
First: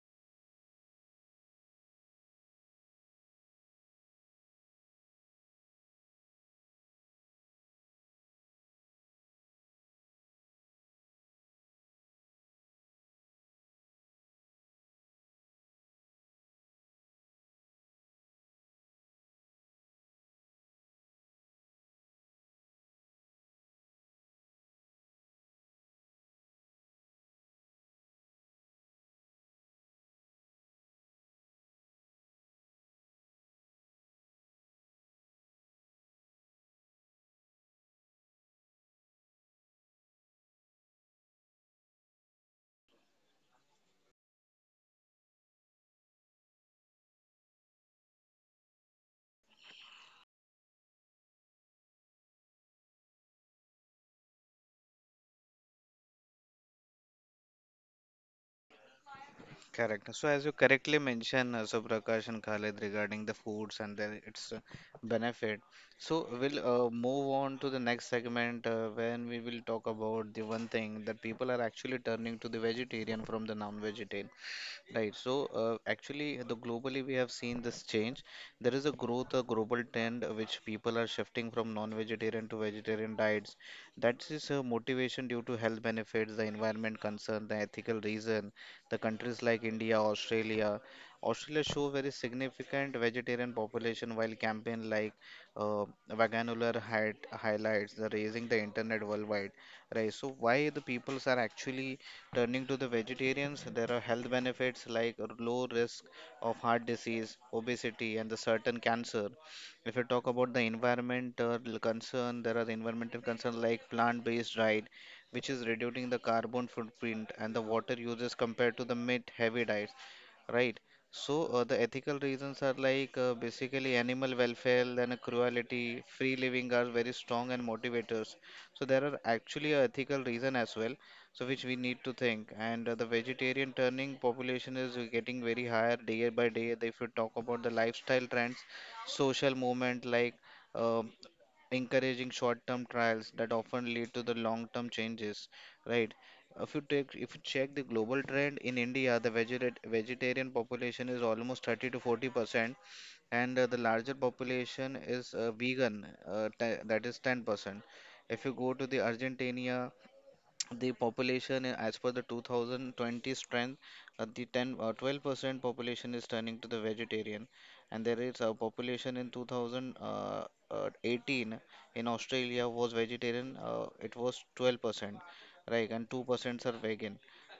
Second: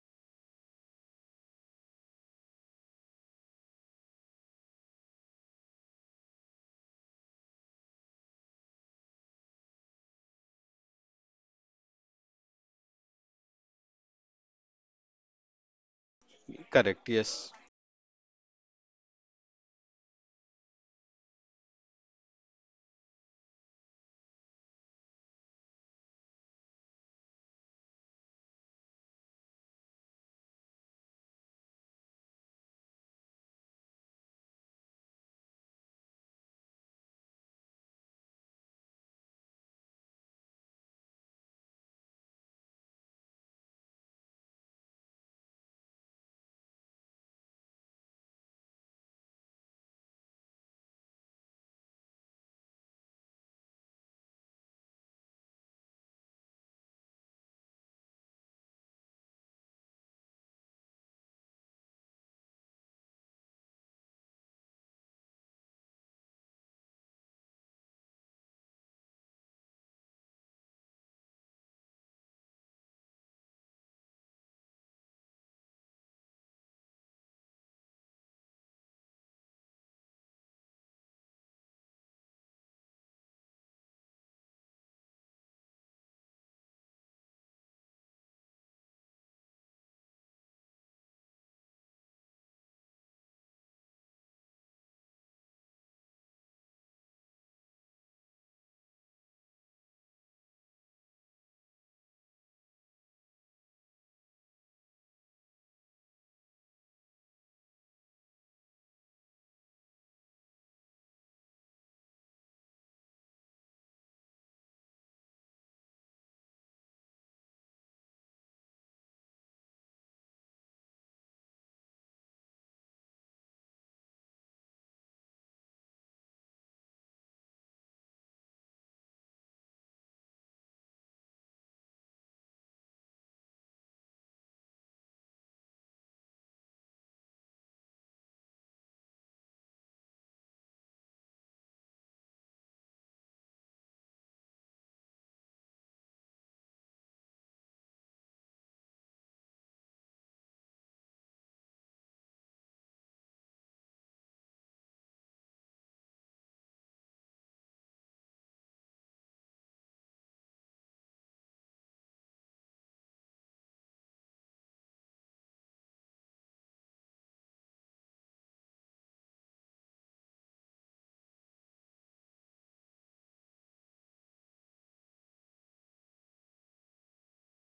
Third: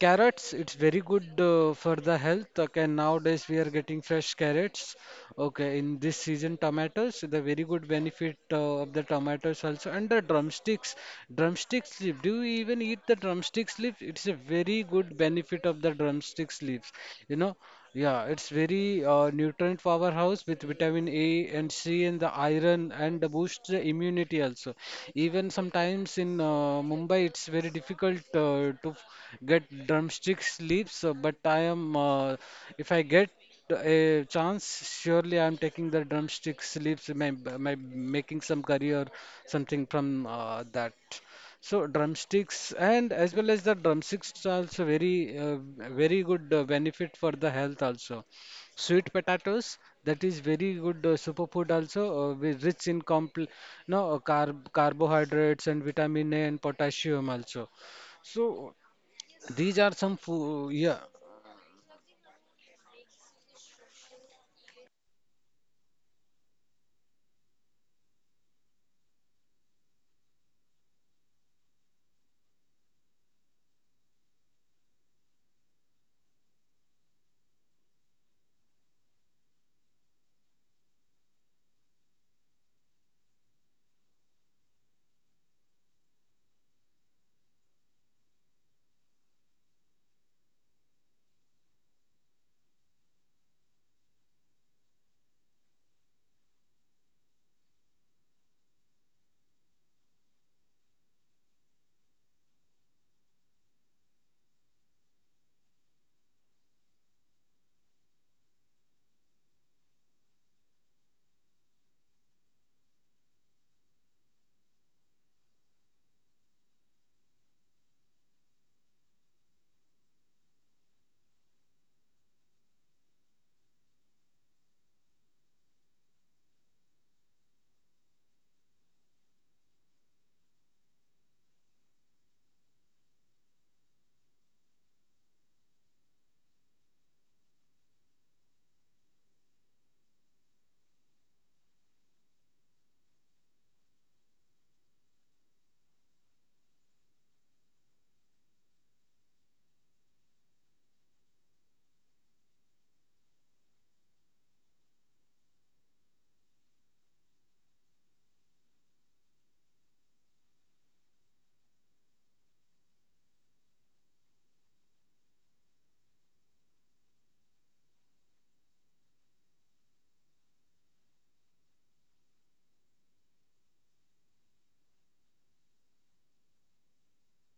Speaker 1: Carrots, it's very good for the health. Okay, nowadays we are getting fresh carrots. Okay, in this season, tomatoes, the very good benefit of the tomatoes also. And the drumsticks, drumsticks leaf. Do you even eat the drumsticks leaf? It's a very good benefit of the drumsticks leaves.
Speaker 3: Correct,
Speaker 1: You
Speaker 3: yes.
Speaker 1: know. Yeah, it's very nutrient powerhouse with vitamin A and C and the iron and the boosts the immunity also. Even sometimes in Mumbai, it's very difficult to get drumstick sleeps. But I am, if I get a chance, surely I'm taking the drumstick sleeps, my making some curry or something from that. So drumsticks and as well as the drumsticks are also very very good benefit for the health also. Sweet potatoes, that is very good superfood also with rich in compl no carbohydrates and vitamin A and potassium also. So these are
Speaker 2: Correct.
Speaker 1: some
Speaker 2: So, as you
Speaker 1: food, yeah.
Speaker 2: correctly mentioned, Suprakash and Khalid, regarding the foods and then its benefit. So, we'll move on to the next segment when we will talk about the one thing that people are actually turning to the vegetarian from the non-vegetarian. Right. So, actually, the globally we have seen this change. There is a growth, a global trend which people are shifting from non-vegetarian to vegetarian diets. That is a motivation due to health benefits, the environment concern, the ethical reason. The countries like India, Australia, Australia show very significant vegetarian population, while campaign like uh, Vaganular had highlights the raising the internet worldwide. Right. So, why the peoples are actually turning to the vegetarians, there are health benefits like low risk of heart disease, obesity, and the certain cancer. If you talk about the environmental concern, there are environmental concerns like plant-based diet, which is reducing the carbon footprint and the water uses compared to the meat-heavy diets. Right. So the ethical reasons are like basically animal welfare and cruelty, free living are very strong and motivators. So there are actually a ethical reason as well, so which we need to think. And the vegetarian turning population is getting very higher day by day. If you talk about the lifestyle trends, social movement like uh, encouraging short-term trials that often lead to the long-term changes, right? If you check the global trend in India, the vegetarian population is almost 30 to 40%, and the larger population is vegan, that is 10%. If you go to the Argentina, the population as per the 2020 strength, uh, the 10 uh, 12% population is turning to the vegetarian. And there is a population in 2018 in Australia was vegetarian, it was 12%, right? And 2% are vegan.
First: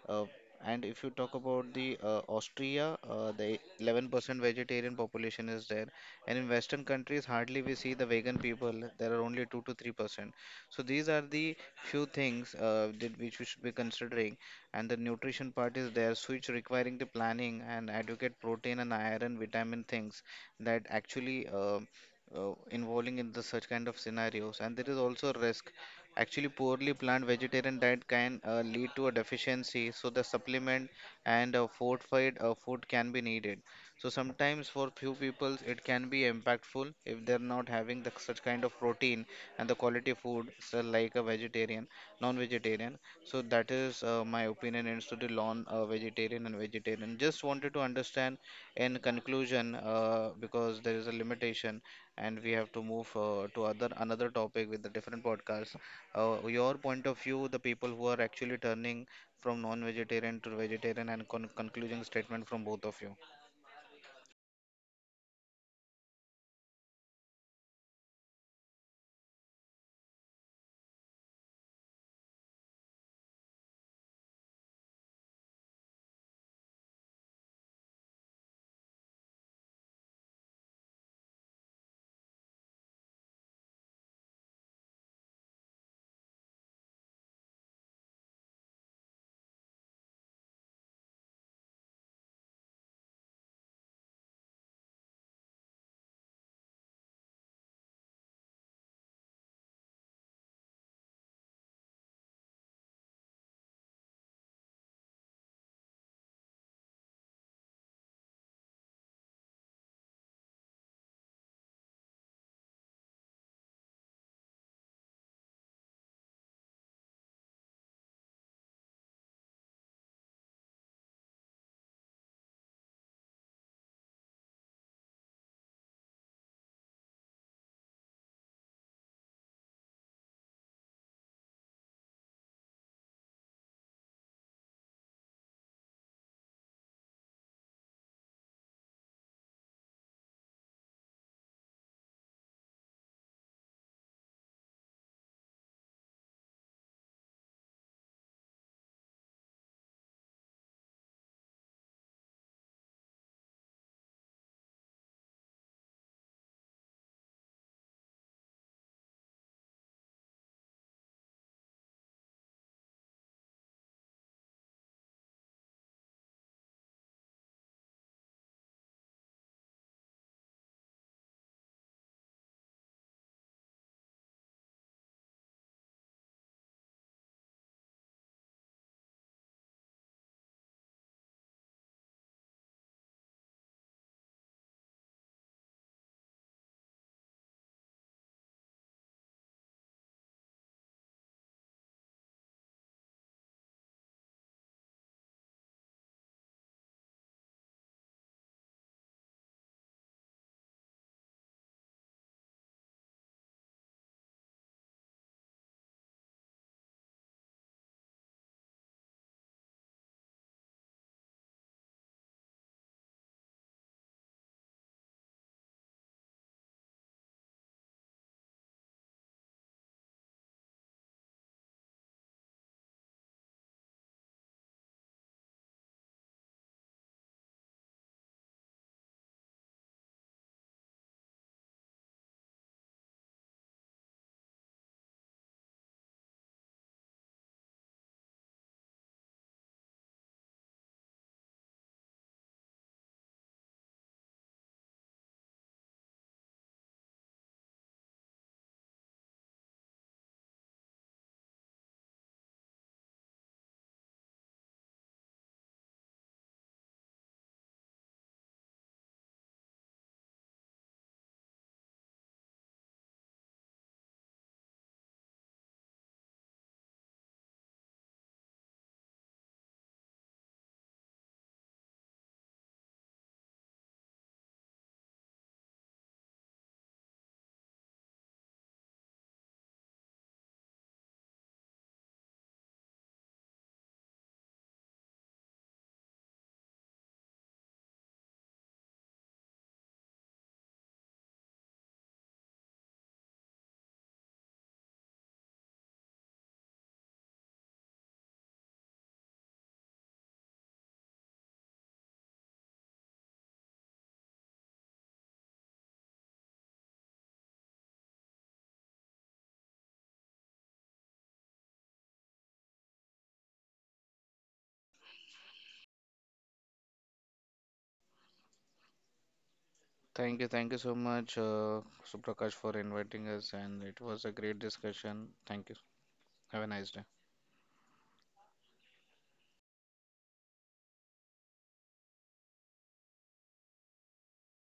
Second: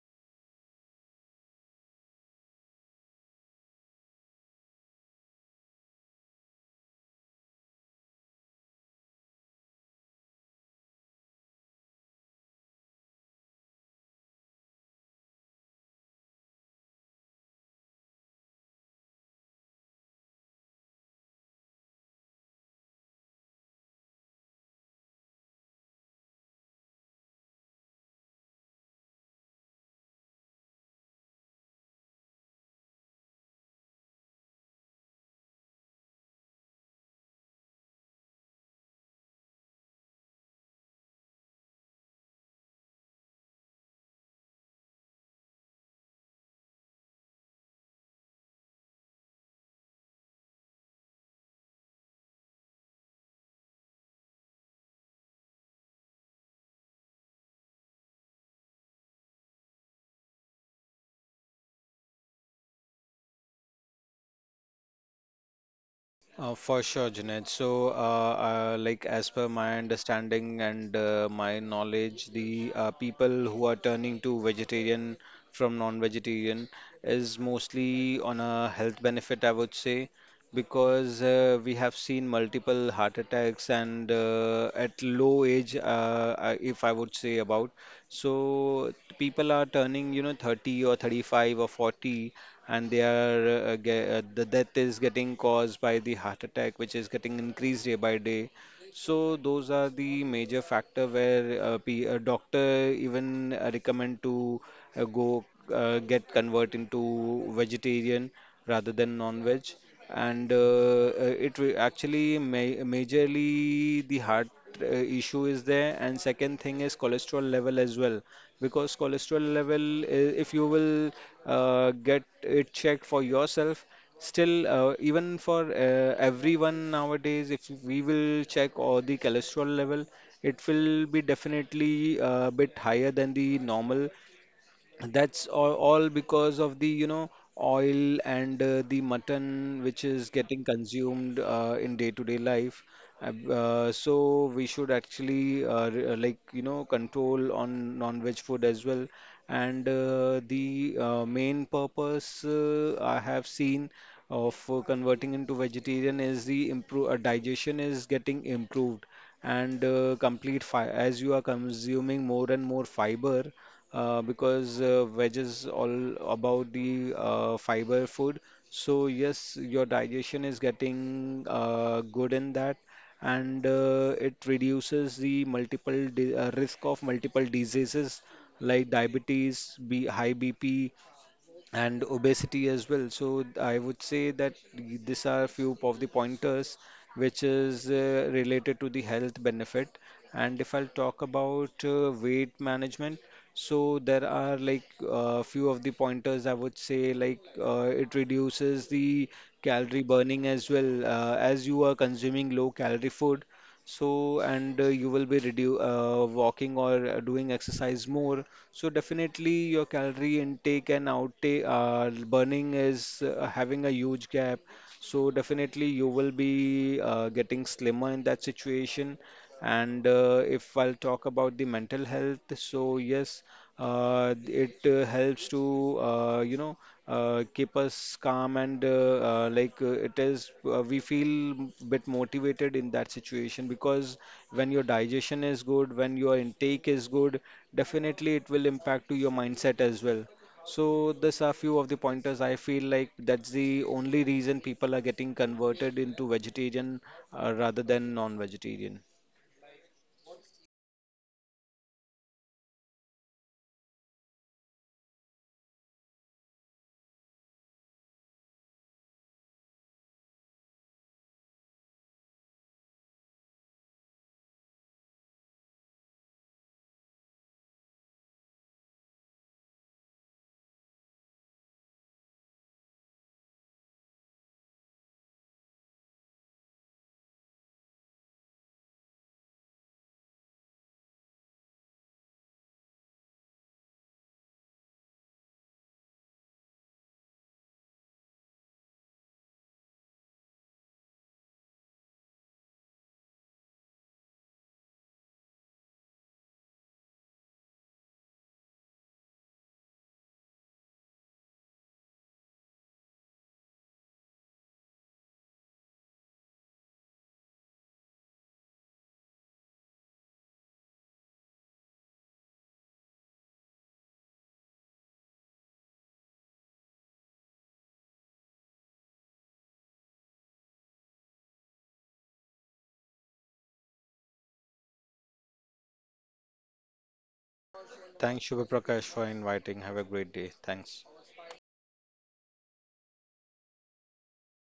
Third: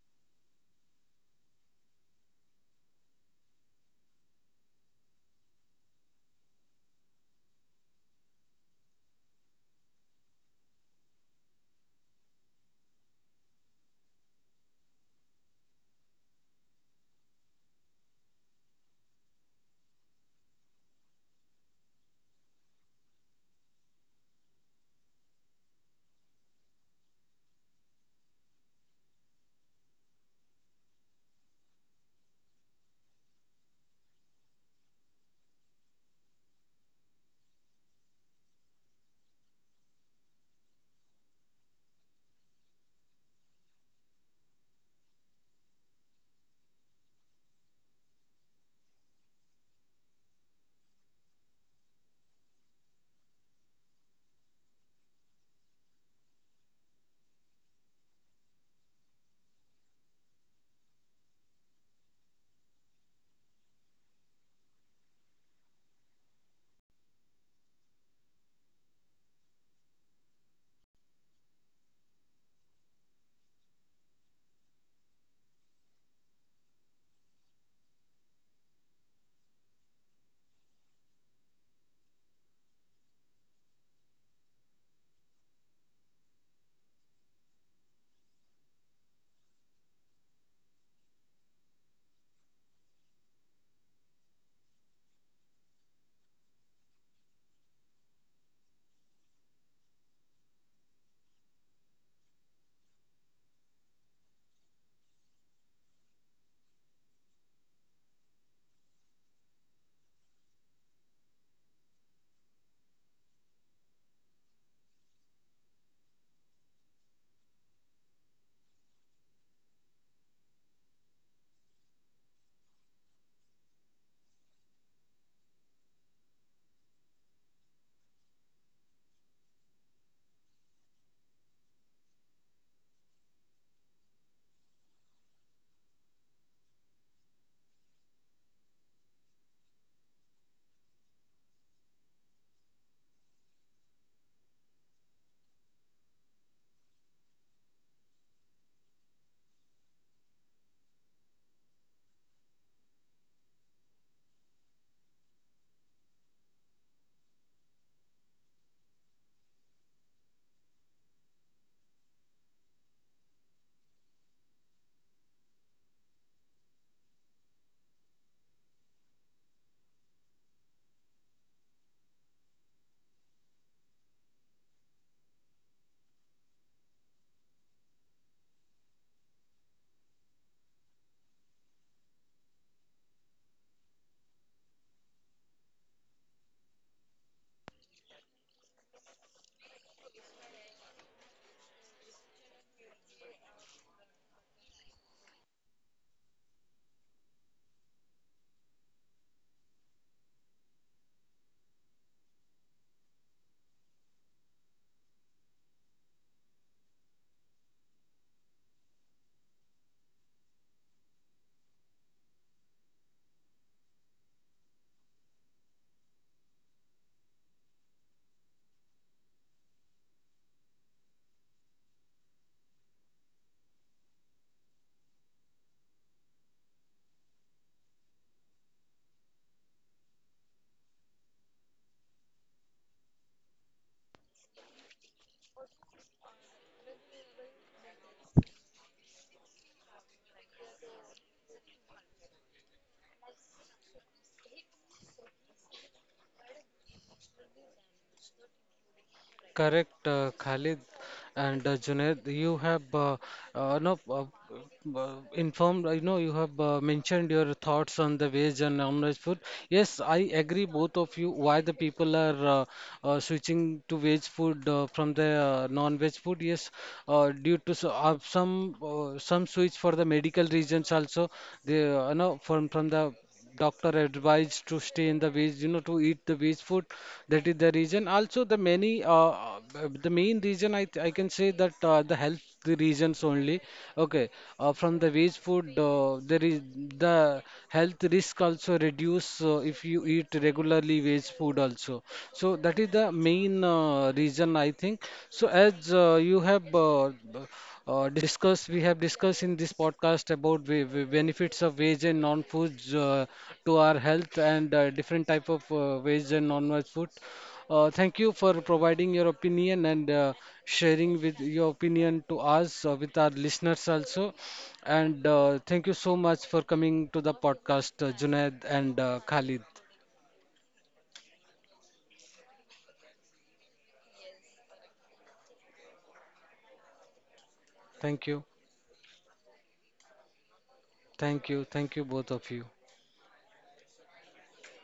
Speaker 2: uh, and if you talk about the Austria, the 11% vegetarian population is there. And in western countries hardly we see the vegan people, there are only 2 to 3%. So these are the few things that which we should be considering. And the nutrition part is there, so it's requiring the planning and adequate protein and iron vitamin things that actually involving in the such kind of scenarios. And there is also risk, actually poorly planned vegetarian diet can lead to a deficiency, so the supplement and fortified food can be needed. So sometimes for few people it can be impactful if they're not having such kind of protein and the quality food, so like a vegetarian, non-vegetarian. So that is my opinion into the non vegetarian and vegetarian. Just wanted to understand, in conclusion, because there is a limitation and we have to move to other another topic with the different podcasts, your point of view, the people who are actually turning from non-vegetarian to vegetarian, and concluding statement from both of you.
Speaker 3: For sure, Junaid. So, like as per my understanding and my knowledge, the people who are turning to vegetarian from non-vegetarian is mostly on a health benefit, I would say, because we have seen multiple heart attacks and at low age, if I would say about. So people are turning, 30 or 35 or 40, and they are the death is getting caused by the heart attack, which is getting increased day by day. So those are the major factor where a doctor even recommend to go get convert into vegetarian rather than non-veg. And it will actually majorly the heart issue is there. And second thing is cholesterol level as well, because cholesterol level, if you will get it checked for yourself. Still, even for everyone nowadays, if we will check all the cholesterol level, it will be definitely a bit higher than the normal. And that's all because of the, oil and the mutton which is getting consumed in day-to-day life. So we should actually like, control on non-veg food as well. And the main purpose I have seen of converting into vegetarian is the improve digestion is getting improved and complete fi as you are consuming more and more fiber, because veg is all about the fiber food. So yes, your digestion is getting good in that, and it reduces the multiple di risk of multiple diseases like diabetes, B high BP, and obesity as well. So I would say that these are few of the pointers which is related to the health benefit. And if I'll talk about weight management, so there are like a few of the pointers, I would say, like it reduces the calorie burning as well as you are consuming low calorie food. So, and you will be redu walking or doing exercise more, so definitely your calorie intake and outtake burning is having a huge gap. So definitely you will be getting slimmer in that situation. And if I'll talk about the mental health, so yes, it helps to, you know, keep us calm and like it is we feel bit motivated in that situation, because when your digestion is good, when your intake is good, definitely it will impact to your mindset as well. So these are few of the pointers. I feel like that's the only reason people are getting converted into vegetarian rather than non-vegetarian.
Speaker 1: Correct, Khalid and Junaid, you have no, informed, I know you have mentioned your thoughts on the veg and non-veg food. Yes, I agree, both of you, why the people are switching to veg food from the non-veg food. Yes, due to some switch for the medical reasons also, they, you know, from the doctor advised to stay in the veg, you know, to eat the veg food. That is the reason. Also, the many, the main reason I can say that the health reasons only. Okay, from the veg food, there is the health risk also reduce if you eat regularly veg food also. So that is the main reason I think. So as you have. Discuss We have discussed in this podcast about the benefits of veg and non-foods to our health and different type of veg and non-veg food. Thank you for providing your opinion and sharing with your opinion to us with our listeners also. And thank you so much for coming to the podcast, Junaid and Khalid.
Speaker 2: Thank you, thank you so much, Suprakash, for inviting us, and it was a great discussion. Thank you. Have a nice day.
Speaker 1: Thank you,
Speaker 3: Thanks, Shubha Prakash, for inviting. Have a great day. Thanks.
Speaker 1: thank you, thank you both of you.